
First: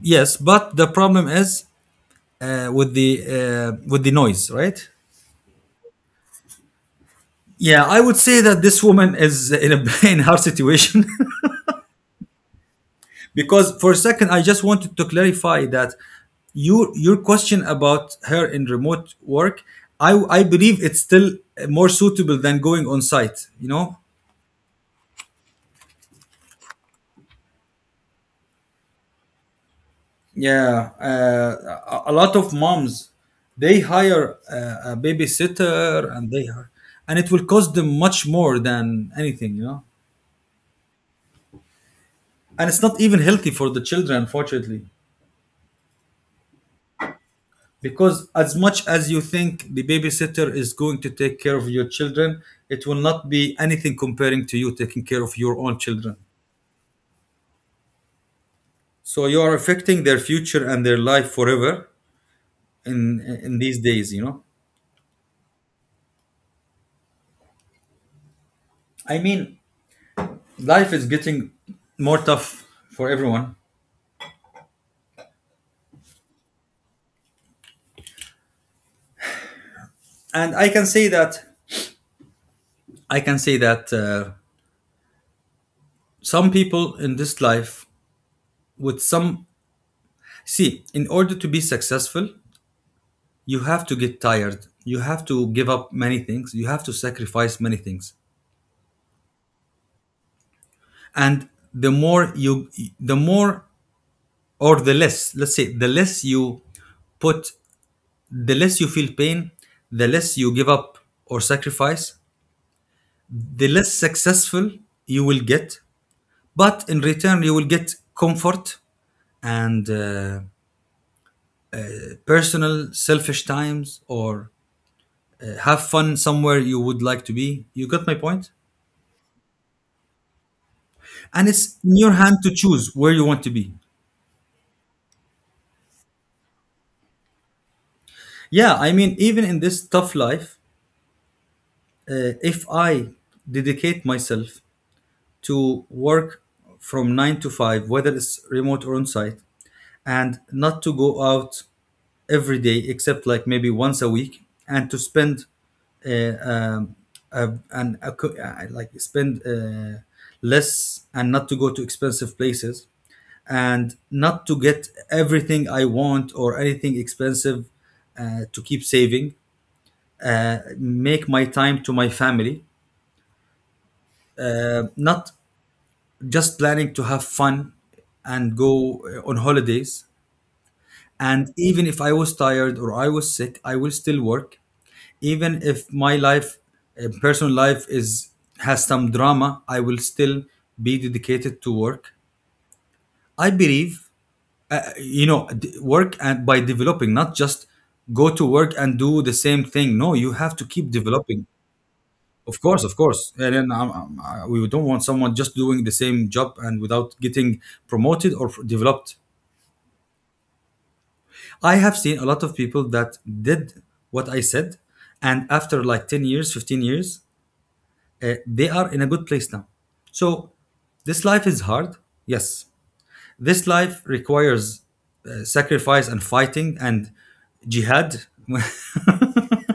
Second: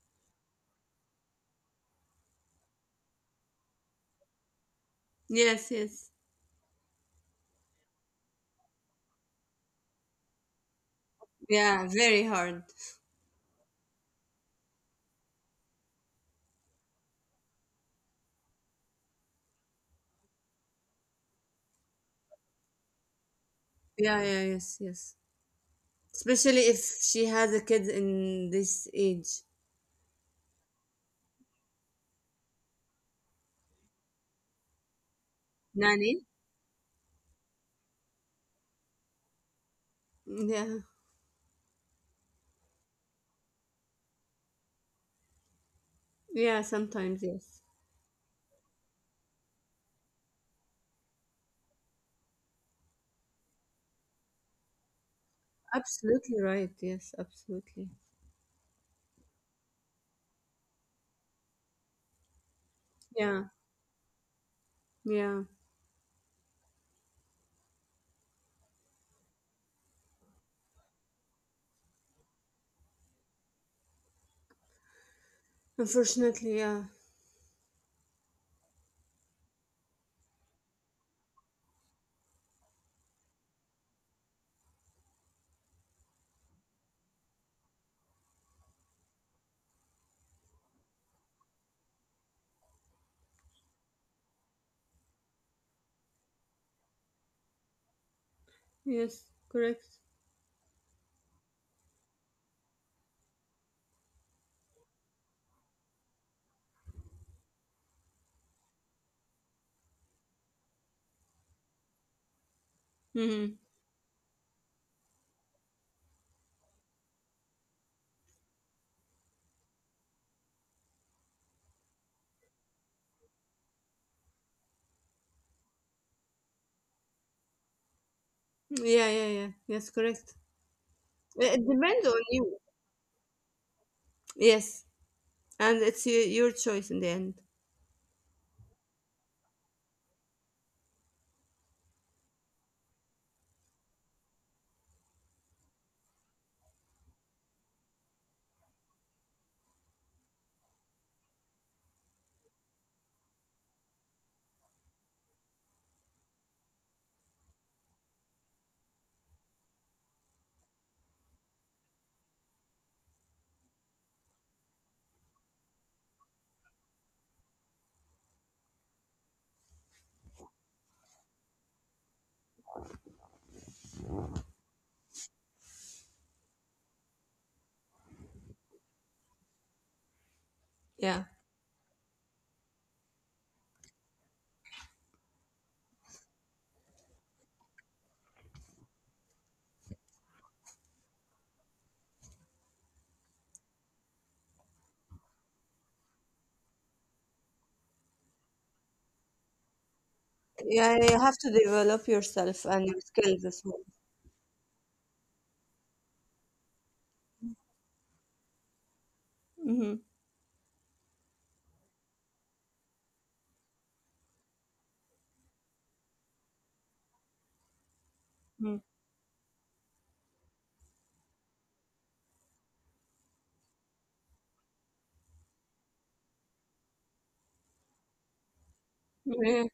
Yes, but the problem is with the noise, right?
Yes, yes.
Yeah, I would say that this woman is in a in her situation
Yeah, very hard.
because for a second I just wanted to clarify that your question about her in remote work, I I believe it's still more suitable than going on site. You know,
Yeah, yeah, yes, yes. Especially if she has a kid in this age.
yeah, a lot of moms, they hire a, a babysitter,
Nanny?
and they hire, and it will cost them much more than anything. You know,
Yeah.
and it's not even healthy for the children, unfortunately.
Yeah, sometimes, yes.
Because as much as you think the babysitter is going to take care of your children, it will not be anything comparing to you taking care of your own children.
Absolutely right. Yes, absolutely.
So you are affecting their future and their life forever,
Yeah,
in these days, you know.
yeah.
I mean, life is getting more tough for everyone.
Unfortunately, yeah.
And I can say that some people in this life with some, see, in order to be successful, you have to get tired, you have to give up many things, you have to sacrifice many things.
Yes, correct.
And the more you the more or the less, let's say, the less you put, the less you feel pain, the less you give up or sacrifice,
Mm-hmm.
the less successful you will get. But in return you will get comfort and personal selfish times or have fun somewhere you would like to be. You got my point?
Yeah, yeah, yeah. Yes, correct.
And
It
it's in
depends
your
on
hand to
you.
choose where you want to be.
Yes, and it's your choice in the end.
Yeah, I mean, even in this tough life, if I dedicate myself to work from 9 to 5, whether it's remote or on site, and not to go out every day except like maybe once a week, and to spend uh, um, like spend less, and not to go to expensive places, and not to get everything I want or anything expensive, to keep saving. Make my time to my family, not just planning to have fun and go on holidays.
Yeah.
And even if I was tired or I was sick, I will still work. Even if my life, personal life, is has some drama, I will still be dedicated to work. I believe, you know, work and by developing, not just go to work and do the same thing. No, you have to keep
Yeah, you have
developing.
to develop
Of
yourself
course,
and
of
your
course.
skills
And
as
then
well.
we don't want someone just doing the same job and without getting promoted or developed.
Mm-hmm.
I have seen a lot of people that did what I said, and after like 10 years, 15 years, they
Mm.
are in a good place now. So this life is hard. Yes, this life requires sacrifice and fighting and jihad.
Yeah.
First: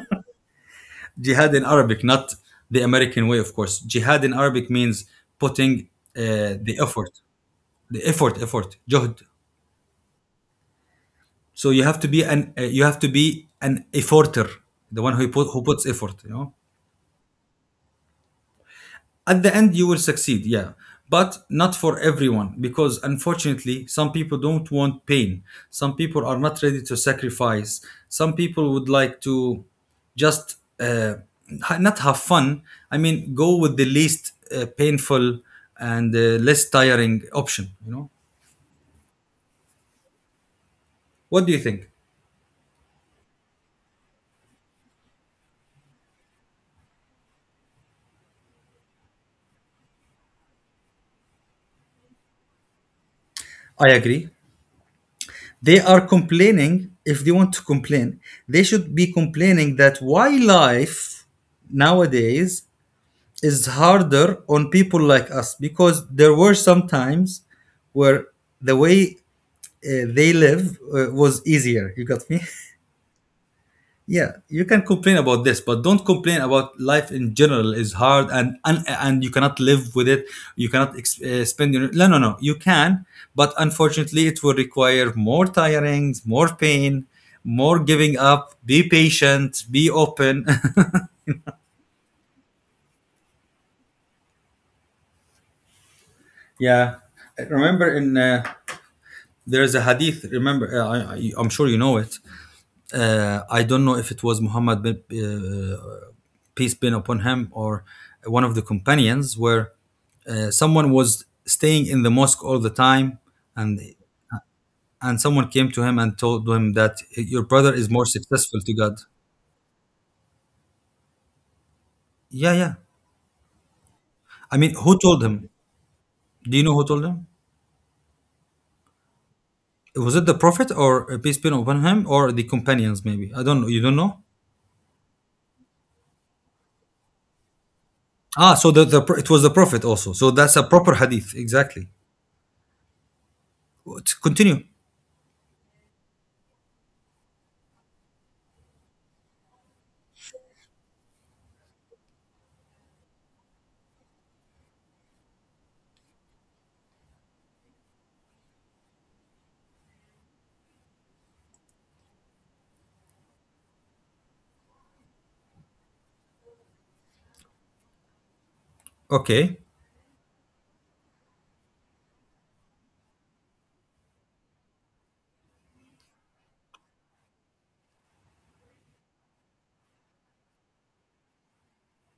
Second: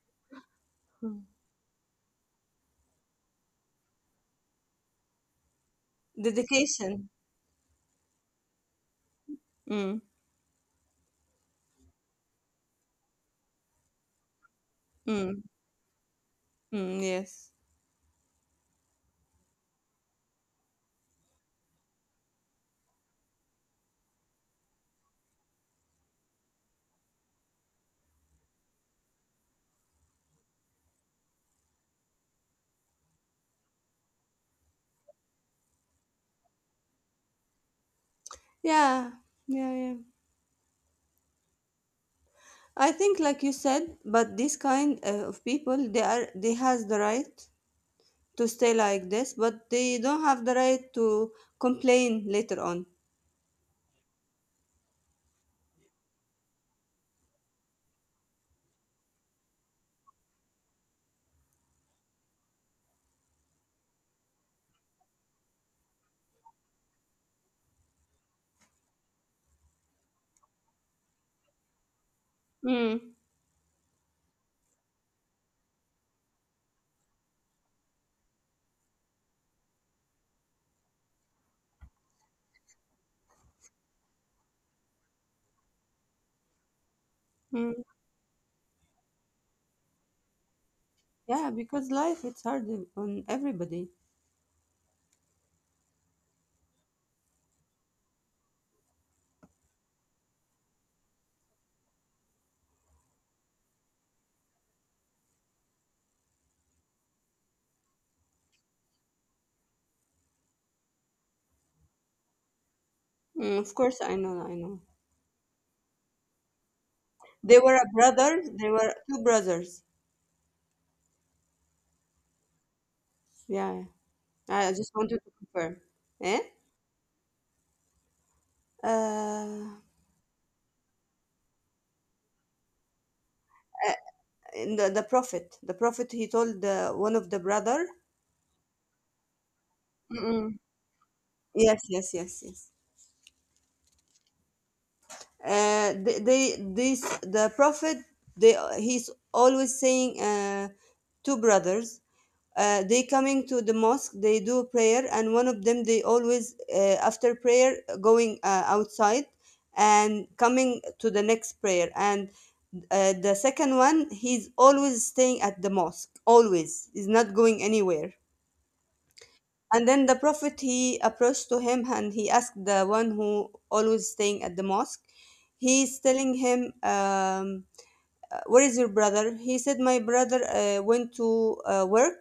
Jihad in Arabic, not the American way, of course. Jihad in Arabic means putting the effort,
Dedication.
effort, juhd.
Mm,
So you have to be an you have to be an efforter, the one who
mm,
put, who puts effort. You know.
mm, yes.
At the end you will succeed, yeah, but not for everyone, because unfortunately some people don't want pain, some people are not ready to sacrifice, some people would like to just not have fun. I mean, go with the least painful and less tiring option, you know.
Yeah, yeah, yeah.
What do you think?
I think, like you said, but this kind of people, they are they has the right to stay like this, but they don't have the right to complain later on.
I agree. They are complaining. If they want to complain, they should be complaining that why life nowadays is harder on people like us, because there were some times where the way they live was easier. You got me?
Mm,
Yeah, you can complain about this, but don't complain about life in general is hard and you cannot live with it. You cannot spend your no no no. You can, but unfortunately, it will require more tirings, more pain, more
mm,
giving up. Be patient. Be open.
yeah, because life it's hard on everybody.
Yeah, I remember in. There is a hadith. Remember, I am sure you know it. I don't know if it was Muhammad, bin, peace be upon him, or one of the companions, where someone was staying in the mosque all the time,
Mm, of
and
course, I know, I know.
and someone came to him and told him that your
They
brother
were a
is more
brother.
successful
They
to God.
were two brothers.
Yeah, yeah.
Yeah, yeah.
I
I
mean,
just
who
wanted
told
to
him?
confirm. Eh?
Do you know who told him?
Uh,
Was it the prophet, or peace be upon him, or the companions? Maybe I don't know. You don't know.
in the prophet, he told one of the brother.
Ah, so the, it was the prophet also.
Mm,
So that's
mm.
a proper hadith,
Yes,
exactly.
yes, yes, yes.
To continue.
The prophet they he's always saying two brothers they coming to the mosque, they do prayer, and one of them they always after prayer going outside and coming to the next prayer, and the second one he's always staying at the mosque, always he's not going anywhere.
Okay.
And then the Prophet he approached to him and he asked the one who always staying at the mosque. He's telling him, "Where is your brother?" He said, "My brother went to work.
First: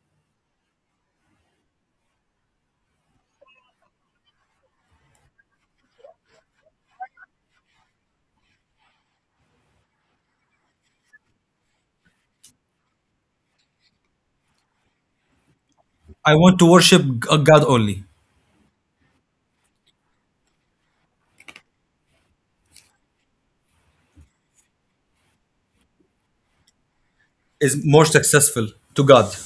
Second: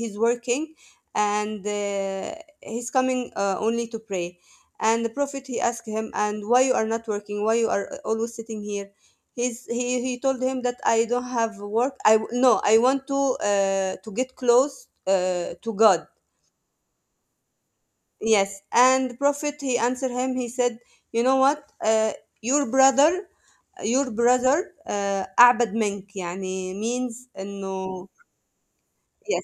He's working, and he's coming only to pray." And the Prophet he asked him, "And why you are not working? Why you are always sitting here?" He told him that I don't have work. I w- no, I want to get close to God.
I want to worship a God only.
Yes, and the prophet he answered him. He said, "You know what? Your brother, your brother, أعبد منك." يعني means
Is more
إنه
successful to God.
yes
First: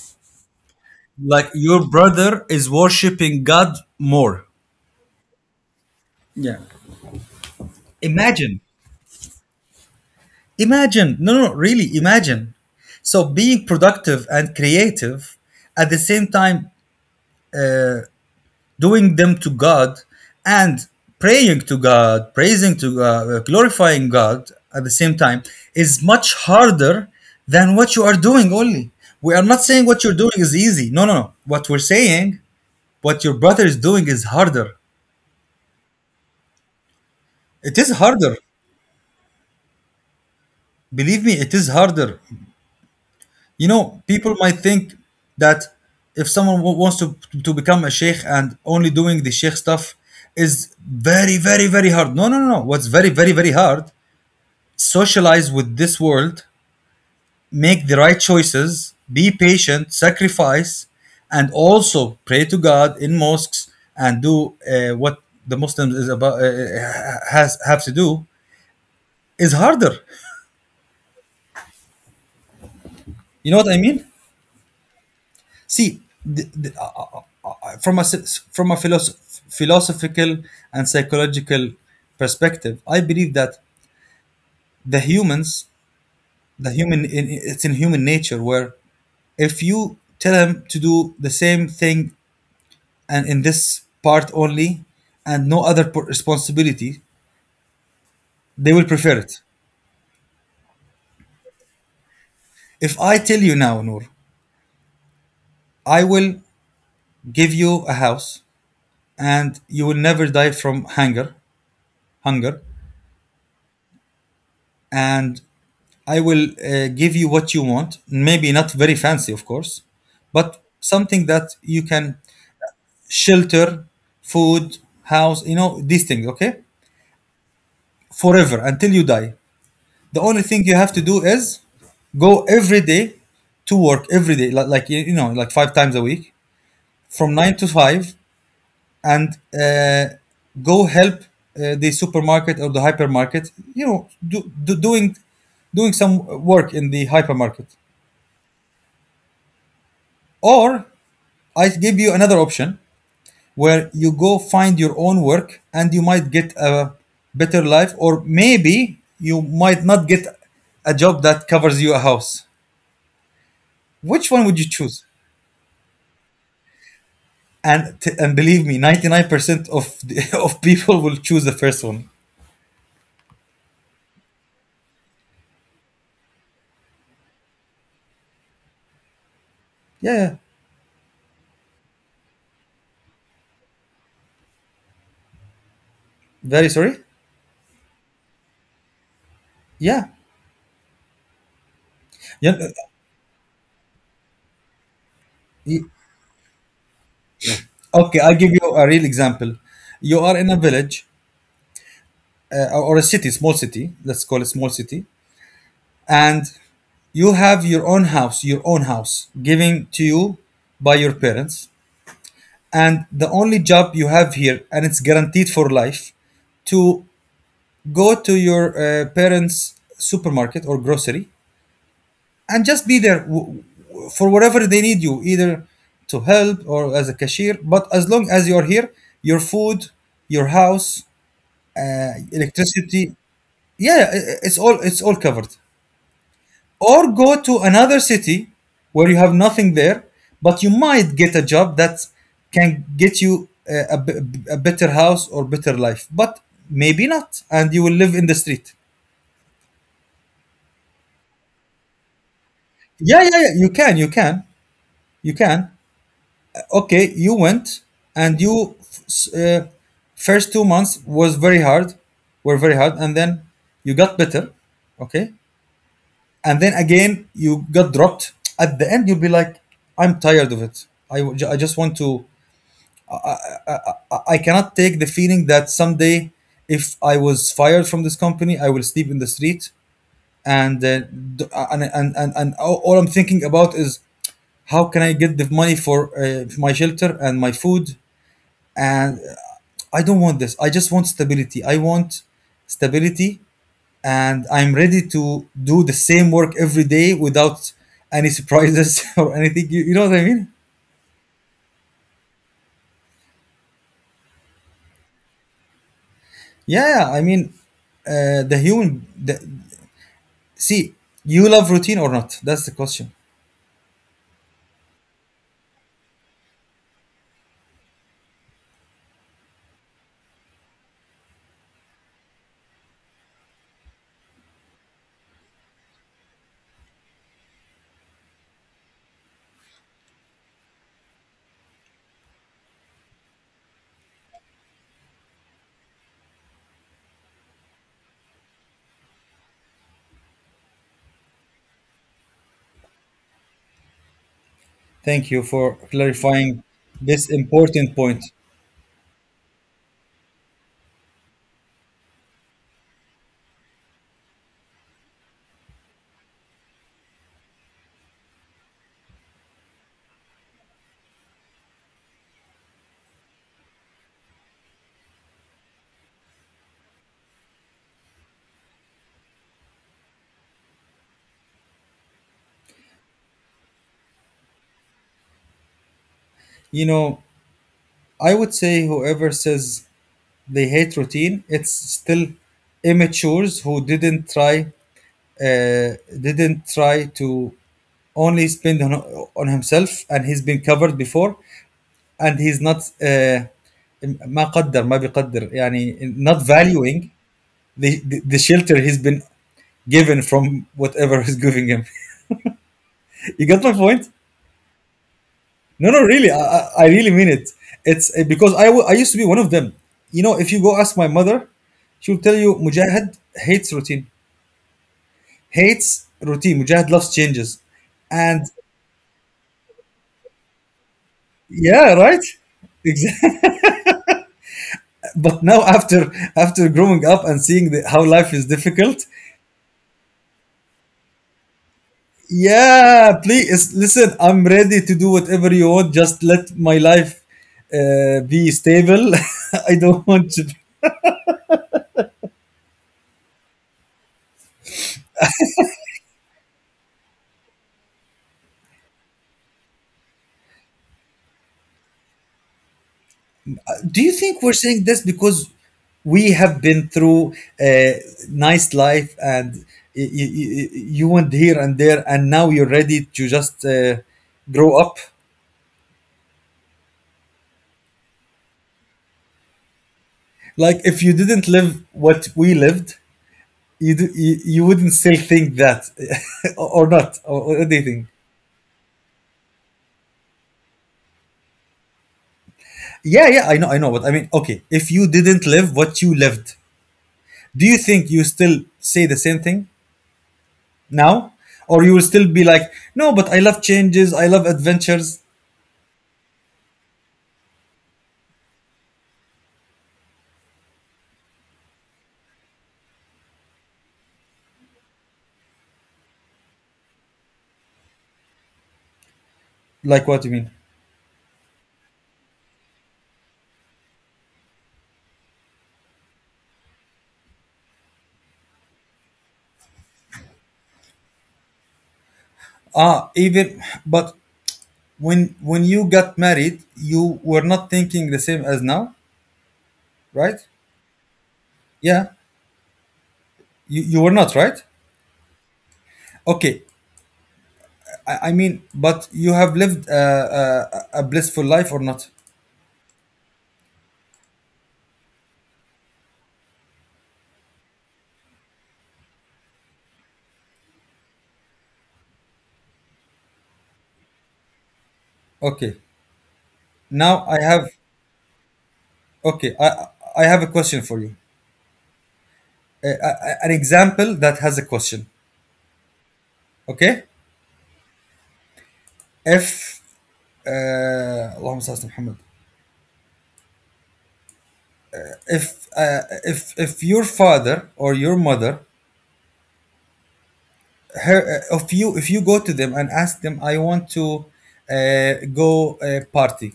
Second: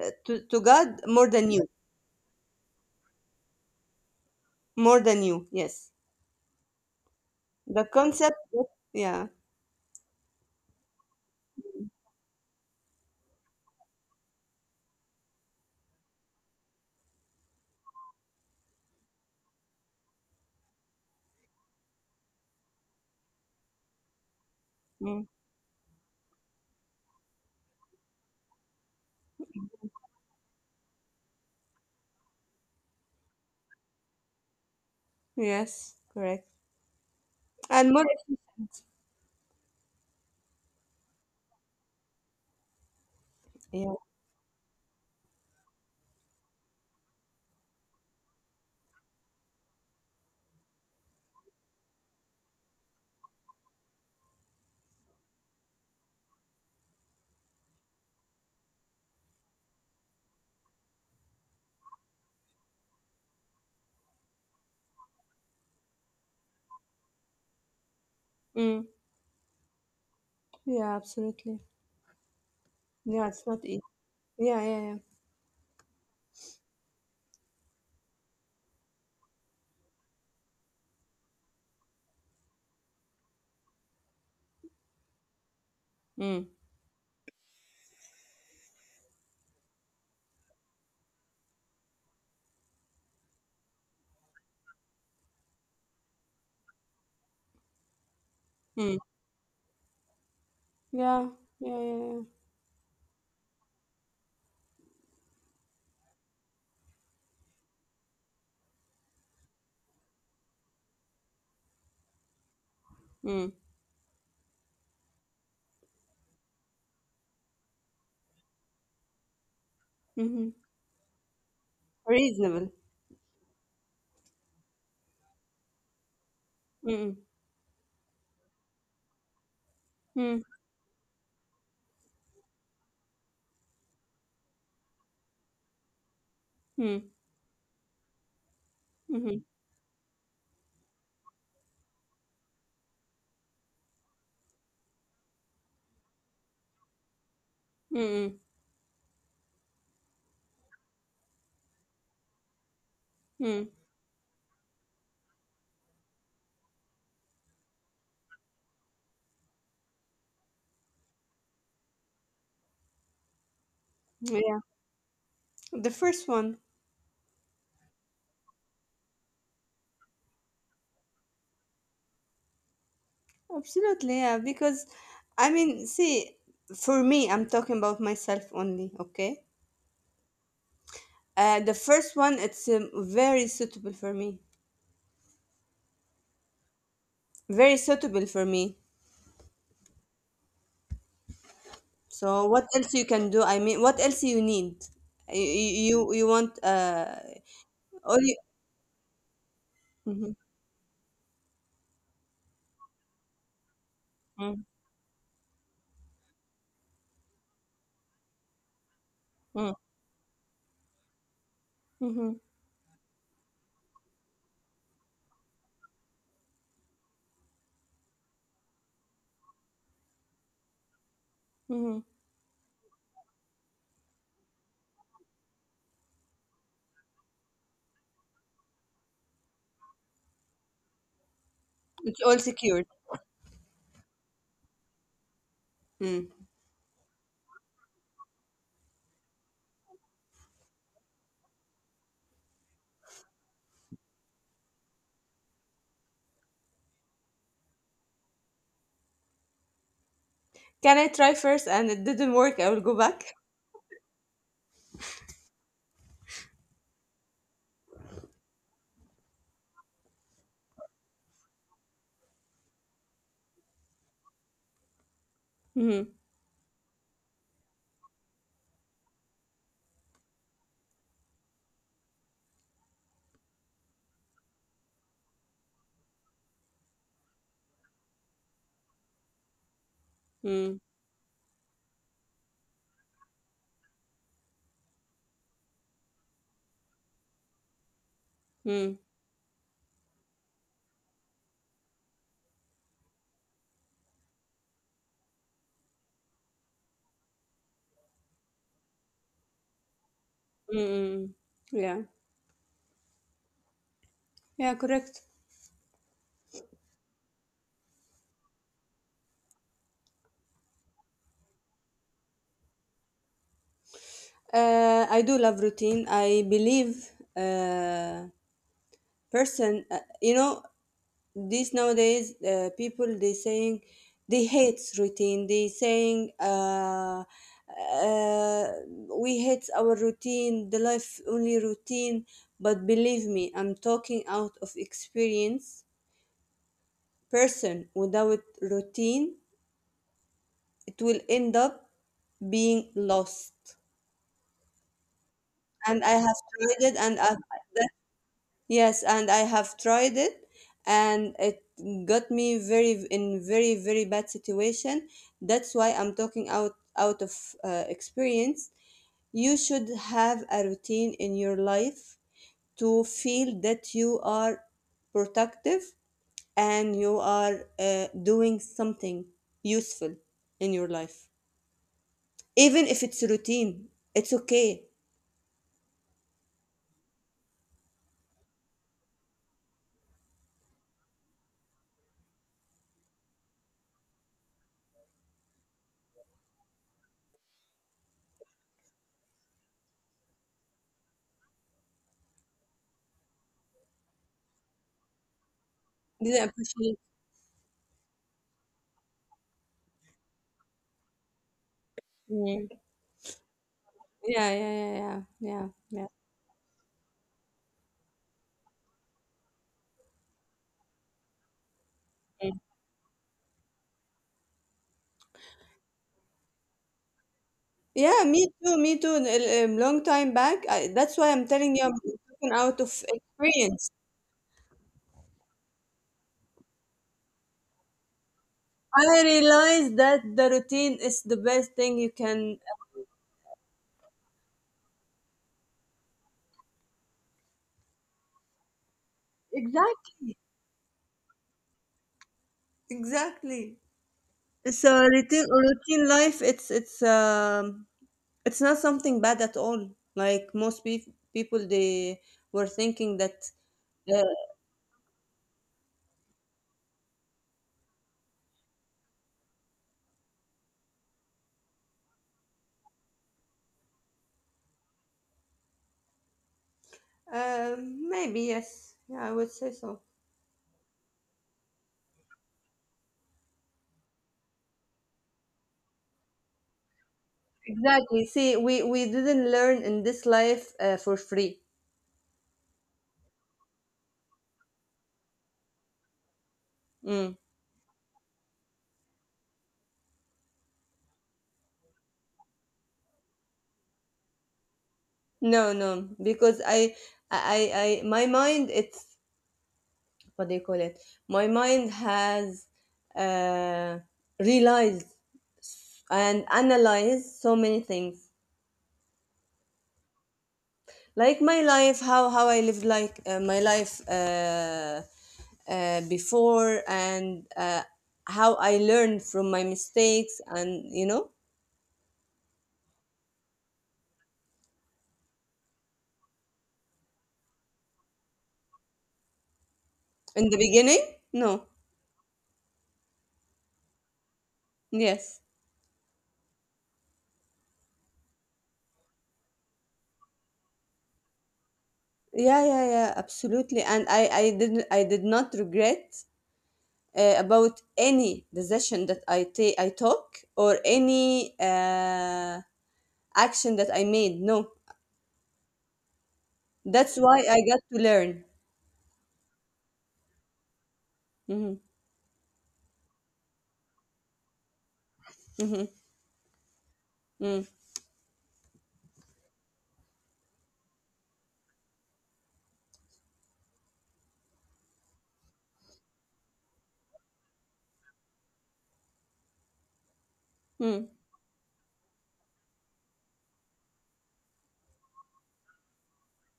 to God more
Like
than you,
your brother is worshiping God more.
more than you. Yes,
Yeah.
the concept
Imagine.
that- Yeah.
Imagine. No, no, no, really, imagine. So being productive and creative at the same time, doing them to God, and praying to God, praising to God, glorifying God at the same
Mm.
time is much harder than what you are doing only. We are not saying what you're doing is easy. No, no, no. What we're saying, what your brother is doing is harder.
Yes, correct.
It is
And more.
harder. Believe me, it is harder. You
Yeah.
know, people might think that if someone wants to become a sheikh and only doing the sheikh stuff is very, very, very hard. No, no, no. No. What's very, very, very hard, socialize with this world, make the right choices, be patient, sacrifice, and also pray to God in mosques and do what the Muslims is about has have to do
Mm.
is harder.
Yeah, absolutely. Yeah, it's
You know
not
what I
easy.
mean?
Yeah, yeah, yeah.
See, from a from a philosophical and psychological perspective, I believe that the humans,
Mm.
the human, in, it's in human nature where if you tell him to do the same thing and in this part only, and no other responsibility, they will
Mm.
prefer it.
Yeah, yeah, yeah, yeah.
If I tell you now, Noor, I will give you a house and you will never die from hunger, hunger,
Mm.
and I will give you what you want, maybe not very fancy, of course,
Mm-hmm.
but something that you can
Reasonable.
shelter, food, house, you know, these things, okay?
Mm.
Forever until you die. The
Mm.
only thing you have to do is go every day, to work every day, like 5 times a week,
Mm.
from 9 to 5, and
Mm-hmm.
go help the supermarket or the hypermarket, you know, do, do, doing doing some work in the hypermarket.
Mm-hmm.
Or I give you another option,
Hmm.
where you go find your own work and you might get a better life, or maybe you might not get a job that covers you a house. Which one
Yeah,
would you choose?
the first one,
And believe me, 99% of of people will choose the first one.
absolutely. Yeah, because I mean, see, for me, I'm talking about myself only. Okay.
Yeah, yeah.
The first one, it's very suitable for me.
Very sorry.
Very suitable for me.
Yeah,
So
yeah.
what else you can do? I mean, what else you need?
Y-
You want
Okay,
all
I'll
you.
give you a real example. You
Mm-hmm.
are in a village, or a city, small city. Let's call it
Mm-hmm.
small city, and you have your own house, given to you by your parents,
Mm-hmm.
and the only job you have here, and it's guaranteed for life, to go to your parents' supermarket or grocery,
Mm-hmm.
and just be there for whatever they need you, either to help or as a cashier. But as long as you're here, your food, your house,
It's all secured.
electricity, yeah, it's all, it's all covered.
Mm.
Or go to another city where you have nothing there, but you might get a job that can get you a better house or better life. But maybe not, and you will live in the street.
Can I try first? And it didn't work. I will go
Yeah,
back.
yeah, yeah. You can, you can, you can. Okay, you went and you first 2 months was very hard, were very hard, and then you got better. Okay.
Mm-hmm.
And then again you got dropped. At the end you'll be like, I'm tired of it. I just want to, I cannot take the feeling that someday if I was fired from this company I will sleep in the street.
Mm-hmm.
And all I'm thinking about is how can I get the money for my shelter and my food.
Mm-hmm.
And I don't want this. I just want stability. I want stability, and I'm ready to do the same work every day without any surprises or anything. You know what I mean?
Mm-hmm, yeah. Yeah, correct.
Yeah, yeah, I mean, the human. See, you love routine or not? That's the question.
I do love routine. I believe uh, person, you know, these nowadays people they saying they hate routine. They saying uh, we hate our routine, the life only routine. But believe me, I'm talking out of experience. Person without routine, it will end up being lost
Thank you for
and I have
clarifying
tried it, and
this
I
important point.
yes, and I have tried it, and it got me very in very very bad situation. That's why I'm talking out of experience. You should have a routine in your life to feel that you are productive and you are doing something useful in your life. Even if it's routine, it's okay.
You know, I would say whoever says they hate routine, it's still immatures who didn't try, didn't try to only spend on himself, and he's been covered before, and he's not ما قدر ما بيقدر يعني not
Didn't appreciate.
valuing the shelter he's been given from whatever is giving him.
Mm.
You got my point?
Yeah, yeah, yeah, yeah, yeah,
No, no,
yeah.
really, I really mean it. It's because I used to be one of them. You know, if you go ask my mother, she'll tell you Mujahid hates routine, hates routine. Mujahid loves changes,
Yeah,
and
me too, me too. Long time back. That's why I'm telling you,
Yeah,
I'm
right.
talking out of
Exactly.
experience.
But now after after growing up and seeing how life is difficult,
I realized that the routine is the best thing you can.
yeah, please listen. I'm ready to do whatever you want. Just let my life be stable. I don't
Exactly,
want to.
exactly. So routine, routine life, it's it's not something bad at all. Like most pe- people, they were thinking that.
Do you
Uh,
think we're saying this because we have been through a nice life, and you went here and there, and now you're ready to just grow up?
maybe yes. Yeah, I would say so.
Like if you didn't live what we lived, you wouldn't still think that, or not, or what do you think?
Exactly. See, we didn't learn in this life for free.
Yeah, yeah, I know, I know, but I mean, okay, if you didn't live what you lived,
Mm.
do you think you still say the same thing now, or you will still be like, no, but I love changes, I love adventures?
No, no, because I, my mind, it's what do you call it? My mind has uh, realized and analyzed so many things,
Like what you mean?
like my life, how I lived, like my life before, and how I learned from my mistakes, and you know,
Ah, even, but when you got married you were not thinking the same as now, right?
in the beginning, no,
Yeah, you were not, right?
yes.
Okay. I mean, but you have lived a blissful life, or not?
Yeah, yeah, yeah, absolutely. And I did not regret about any decision that I took, or any action that I made. No,
Okay.
that's
Now
why
I
I
have,
got to learn.
okay. I I have a question for you.
Mhm,
An example that has a question.
mhm,
Okay.
mm,
If uh, اللهم صل على محمد. If if your father or your mother,
mm,
her, if you if you go to them and ask them, I want to go party.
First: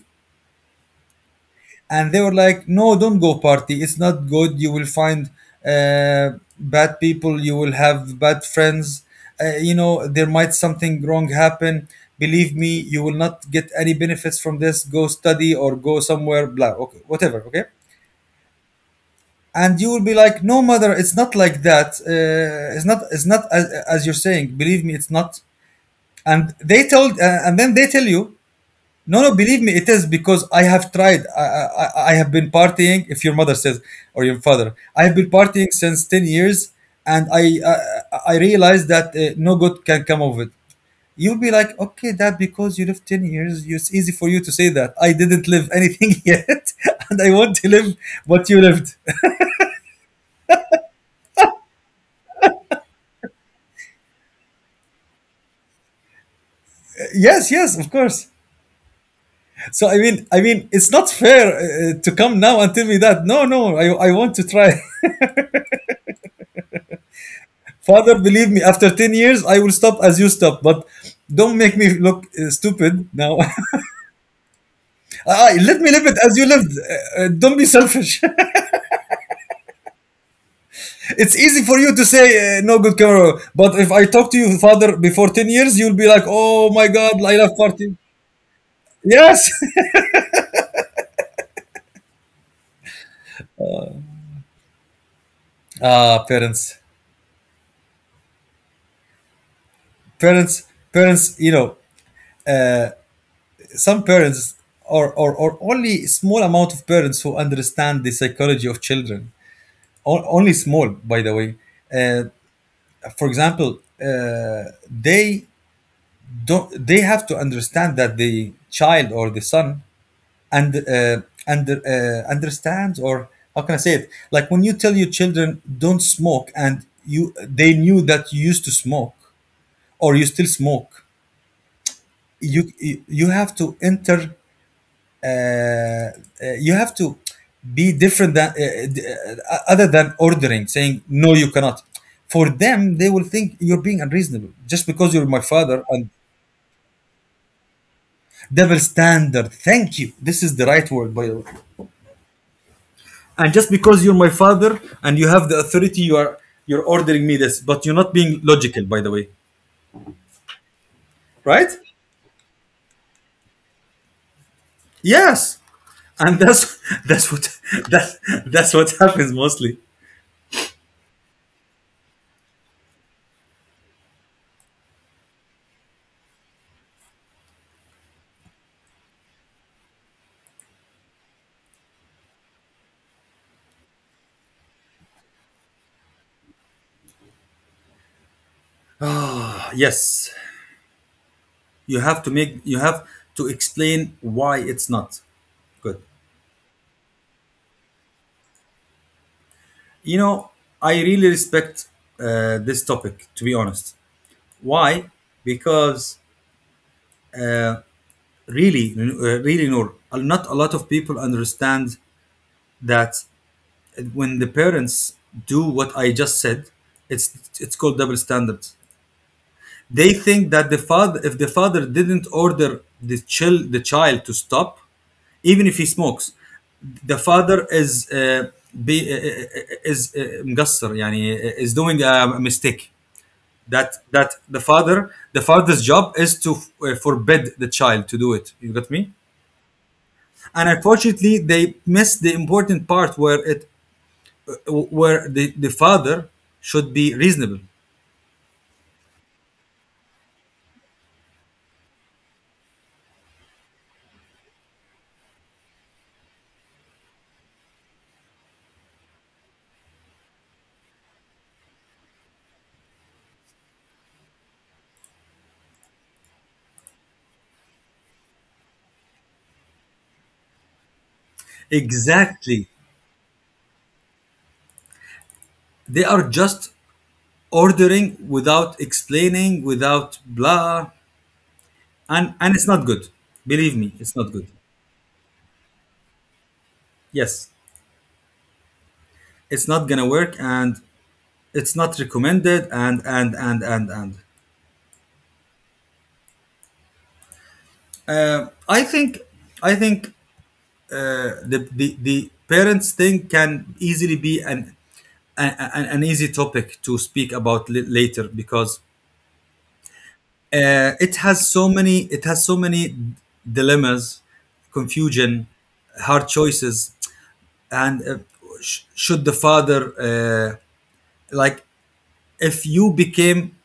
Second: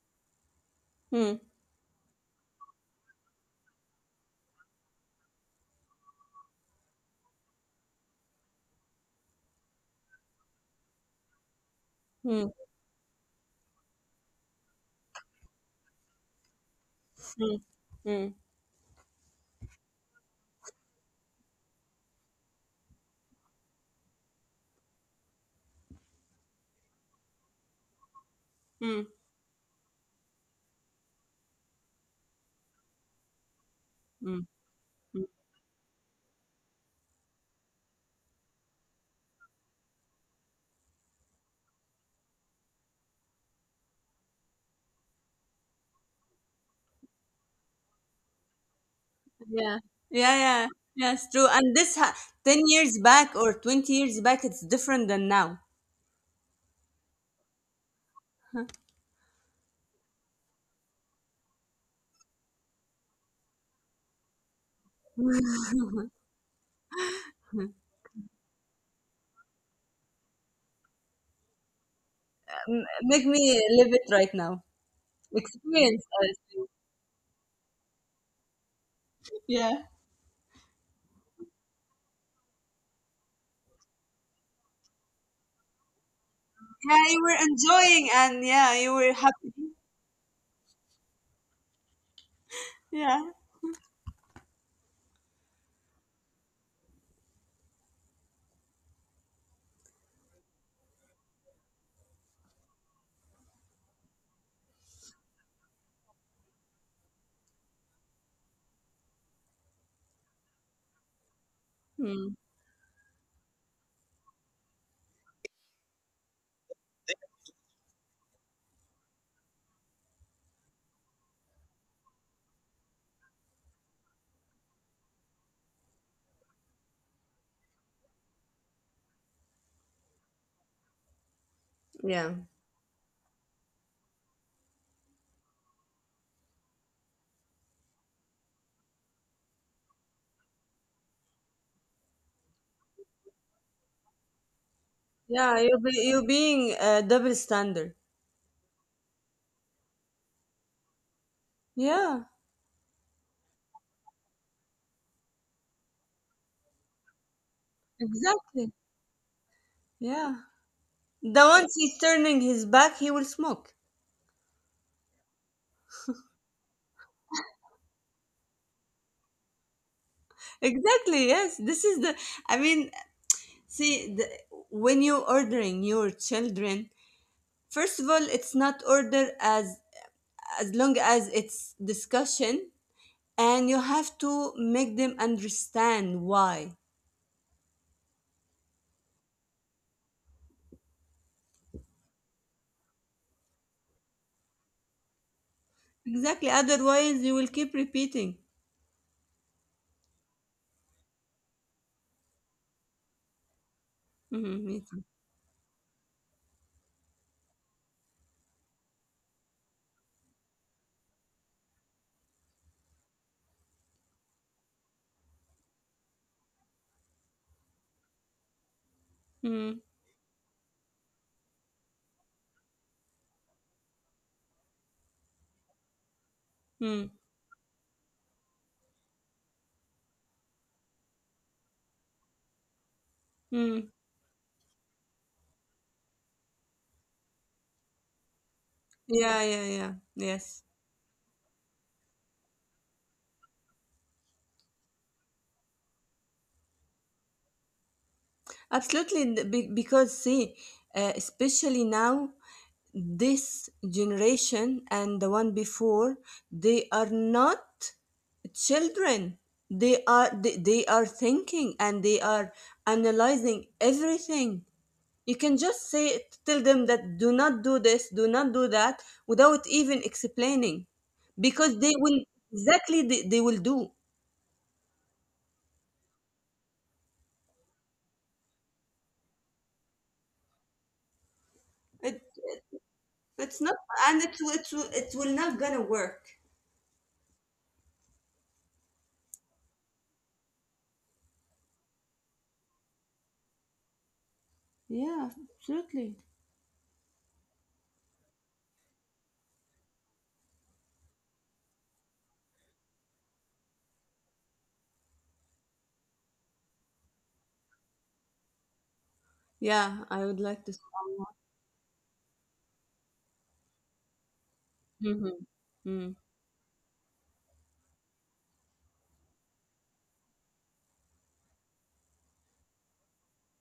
mm,
And they were like, no, don't go party, it's not good, you will find uh, bad people, you will have bad friends, you know, there might something wrong happen,
mm, mm,
believe me, you will not get any benefits from this, go study or go somewhere, blah, okay, whatever, okay.
mm,
And you will be like, no, mother, it's not like that, it's not, as you're saying, believe me, it's not. And then they tell you,
mm,
no, no, believe me, it is because I have tried. I have been partying. If your mother says, or your
mm,
father, I have been
mm.
partying since 10 years, and I, I realized that no good can come of it. You'll be like, okay, that because you live 10 years, it's easy for you to say that. I didn't live anything yet, and I want to live what you lived.
Yeah, yeah, yeah. Yeah, it's true. And 10 years back or 20 years back, it's different than now.
Yes, yes, of course. So I mean, it's not fair to come now and tell me that. No, no, I want to try. Father, believe me, after 10 years, I will stop as you stop. But don't make me look
M-
stupid
make
now.
me live it right now.
Ah, let me live
Experience,
it
I
as you lived.
think.
Don't be selfish.
Yeah.
It's easy for you to say, no good camera. But if I talk to you, Father, before 10 years, you'll be like, oh my
Yeah,
God,
you
I
were
love party.
enjoying, and yeah, you were
Yes.
happy. Yeah.
Ah, parents. Parents. Parents, uh, some parents, or only small amount of parents, who understand the psychology of children. O- only small, by the way. uh,
Mm,
for example, they don't, they have to understand that the child or the son, and understands, or how can I say it? Like when you tell your children don't smoke, and you they knew that you used to smoke or you still smoke.
yeah.
You have to enter. Uh, you have to be different than d- other than ordering, saying no, you cannot. For them, they will think you're being unreasonable just because you're my
Yeah,
father, and
you being a double standard.
Double standard. Thank you. This is the right word, by the way.
Yeah,
And just because you're my father and you have the authority, you are, you're ordering me this, but you're not being
exactly.
logical, by the way.
Yeah. The
Right?
once he's turning his back, he will smoke.
Yes. And that's that's what, that's that's what happens mostly.
Exactly, yes. This is the I mean, see the, when you ordering your children, first of all, it's not order as long as it's discussion, and you have to make them understand why.
Yes. You have to make, you have to explain why it's not good.
Exactly. Otherwise, you will keep repeating.
You know, I really respect this topic, to be honest.
Mm-hmm, me
Why? Because uh, really, Noor, not a lot of people understand that when the parents do what I just said, it's called double standards.
too.
They think that the father, if the father didn't order the child to stop, even if he smokes, the father is مقصر يعني is doing a mistake. that
Mm-hmm,
that the father's job is to forbid the child to do it, you got me?
yeah, yeah, yeah.
And
Yes,
unfortunately they missed the important part, where it, the father should be reasonable.
absolutely. Because see, especially now, this generation and the one before, they are not children. They are thinking and they are analyzing everything. You can just say tell them that do not do this, do not do that, without even explaining, because they will
Exactly,
exactly they will do.
they are just ordering without explaining, without blah.
It,
And it's not good,
It's
believe
not,
me, it's
and
not
it
good.
will- it will not gonna work.
Yes, it's not gonna work, and it's not recommended, and
Yeah, absolutely.
uh, I think I think the, the parents thing can easily be an an easy topic to speak about l- later, because
Yeah, I would like to.
it has so many, it has so many dilemmas,
Mm-hmm.
confusion,
Mm.
hard choices, and should the father like, if you became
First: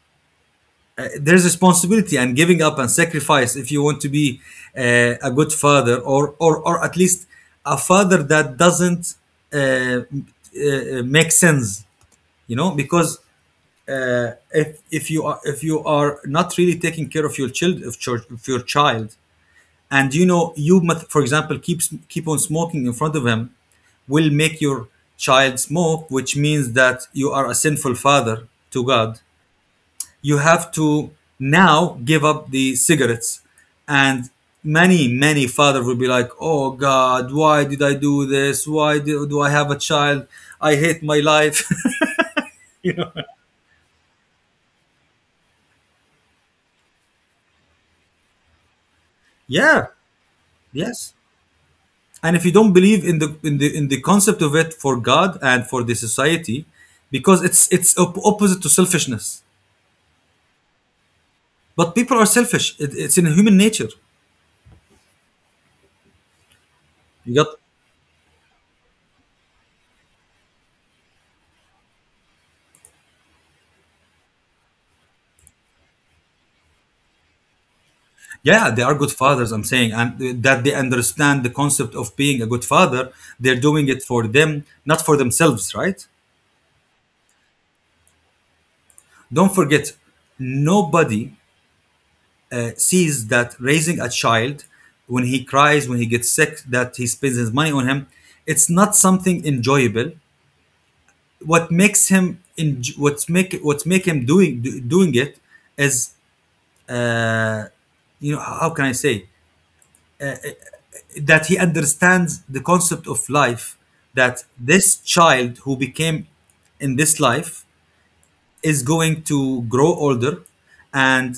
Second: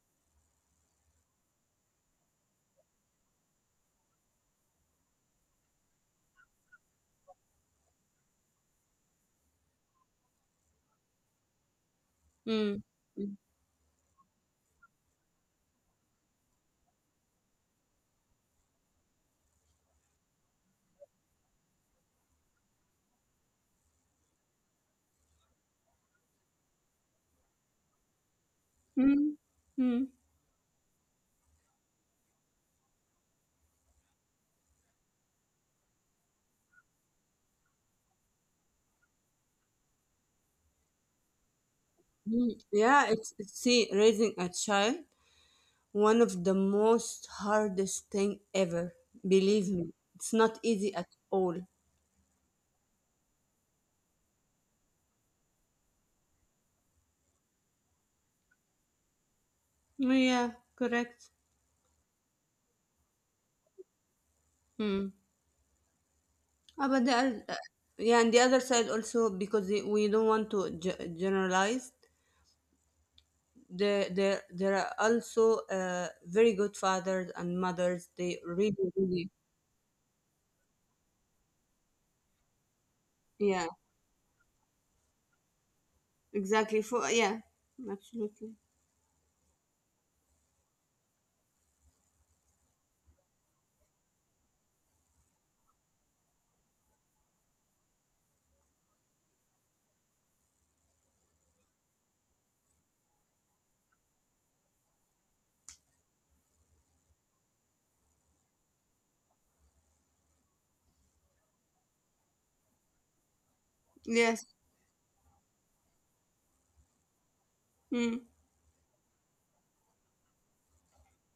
there's responsibility and giving up and sacrifice if you want to be a good father, or at least a father that doesn't uh, make sense. You know,
Mm.
because
Mm.
uh, if if you are, if you are not really taking care of your child, and you know you must, for example, keep keep on smoking in front of him, will make your child smoke, which means that you are a sinful father to God.
Mm. Mm.
You have to now give up the cigarettes, and many many father will be like, oh God, why did I do this, why do I have a child, I hate my life.
Mm. Yeah, it's see raising a child one of the most hardest thing ever. Believe
Yeah.
me, it's not easy at
Yes.
all.
And if you don't believe in the in the concept of it, for God and for the society, because it's opposite to selfishness.
Yeah, correct.
But people are selfish, it's in human nature.
Mm. Ah, but
You got
yeah, and the other side also because we don't want to generalize. There there are also very good fathers and mothers, they
Yeah,
really
they are good
really
fathers, I'm saying, and that they understand the concept of being a good father. They're
yeah
doing it for them, not for themselves, right?
exactly for yeah absolutely
Don't forget, nobody sees that raising a child, when he cries, when he gets sick, that he spends his money on him, it's not something enjoyable. What makes him in, what's make him doing it is, you know, how can I say, that he understands the concept of life, that
yes
this child who became in this life
mm,
is going to grow older, and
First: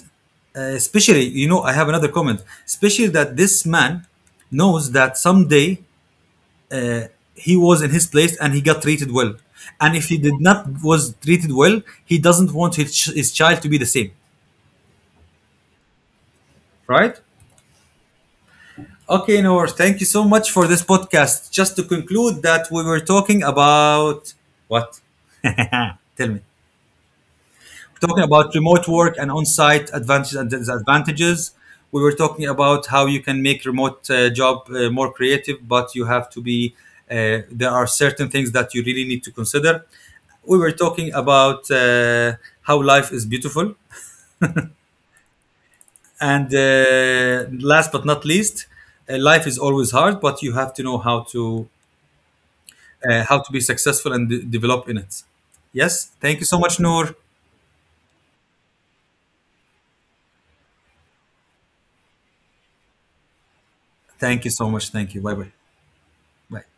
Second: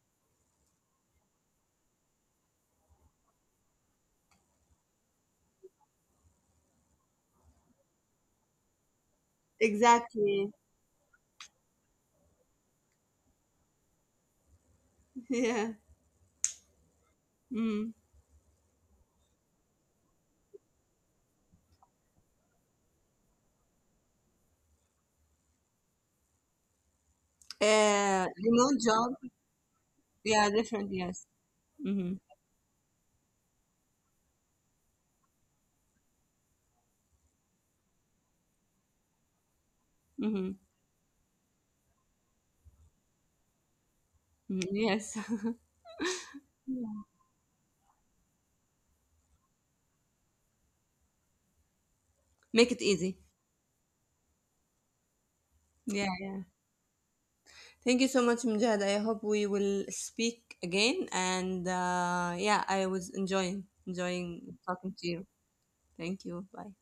especially, you know, I have another comment, especially that this man knows that someday he was in his place and he got treated well, and if he did
exactly
not was treated well, he doesn't want his child to be the same,
yeah
right?
mm.
Okay, Noor, thank you so much for this podcast. Just to conclude that we were talking about what? Ah, tell me. Talking
Uh,
about
remote
remote
job.
work and on-site advantages
Yeah,
and
different, yes.
disadvantages. We
Mm-hmm.
were talking about how you can make remote job more creative, but you have to be. There are certain things that you really need to consider.
Mm-hmm.
We were talking about how life is beautiful,
Yes.
and last but not least, life is always hard, but you have to know
Make it easy.
how to be successful and develop in it.
Yeah,
Yes.
yeah,
Thank you so much, Noor.
thank you so much, Mujahid. I hope we will speak again, and uh, yeah, I was
Thank you
enjoying
so much.
talking to
Thank you.
you.
Bye bye.
Thank you,
Bye.
bye.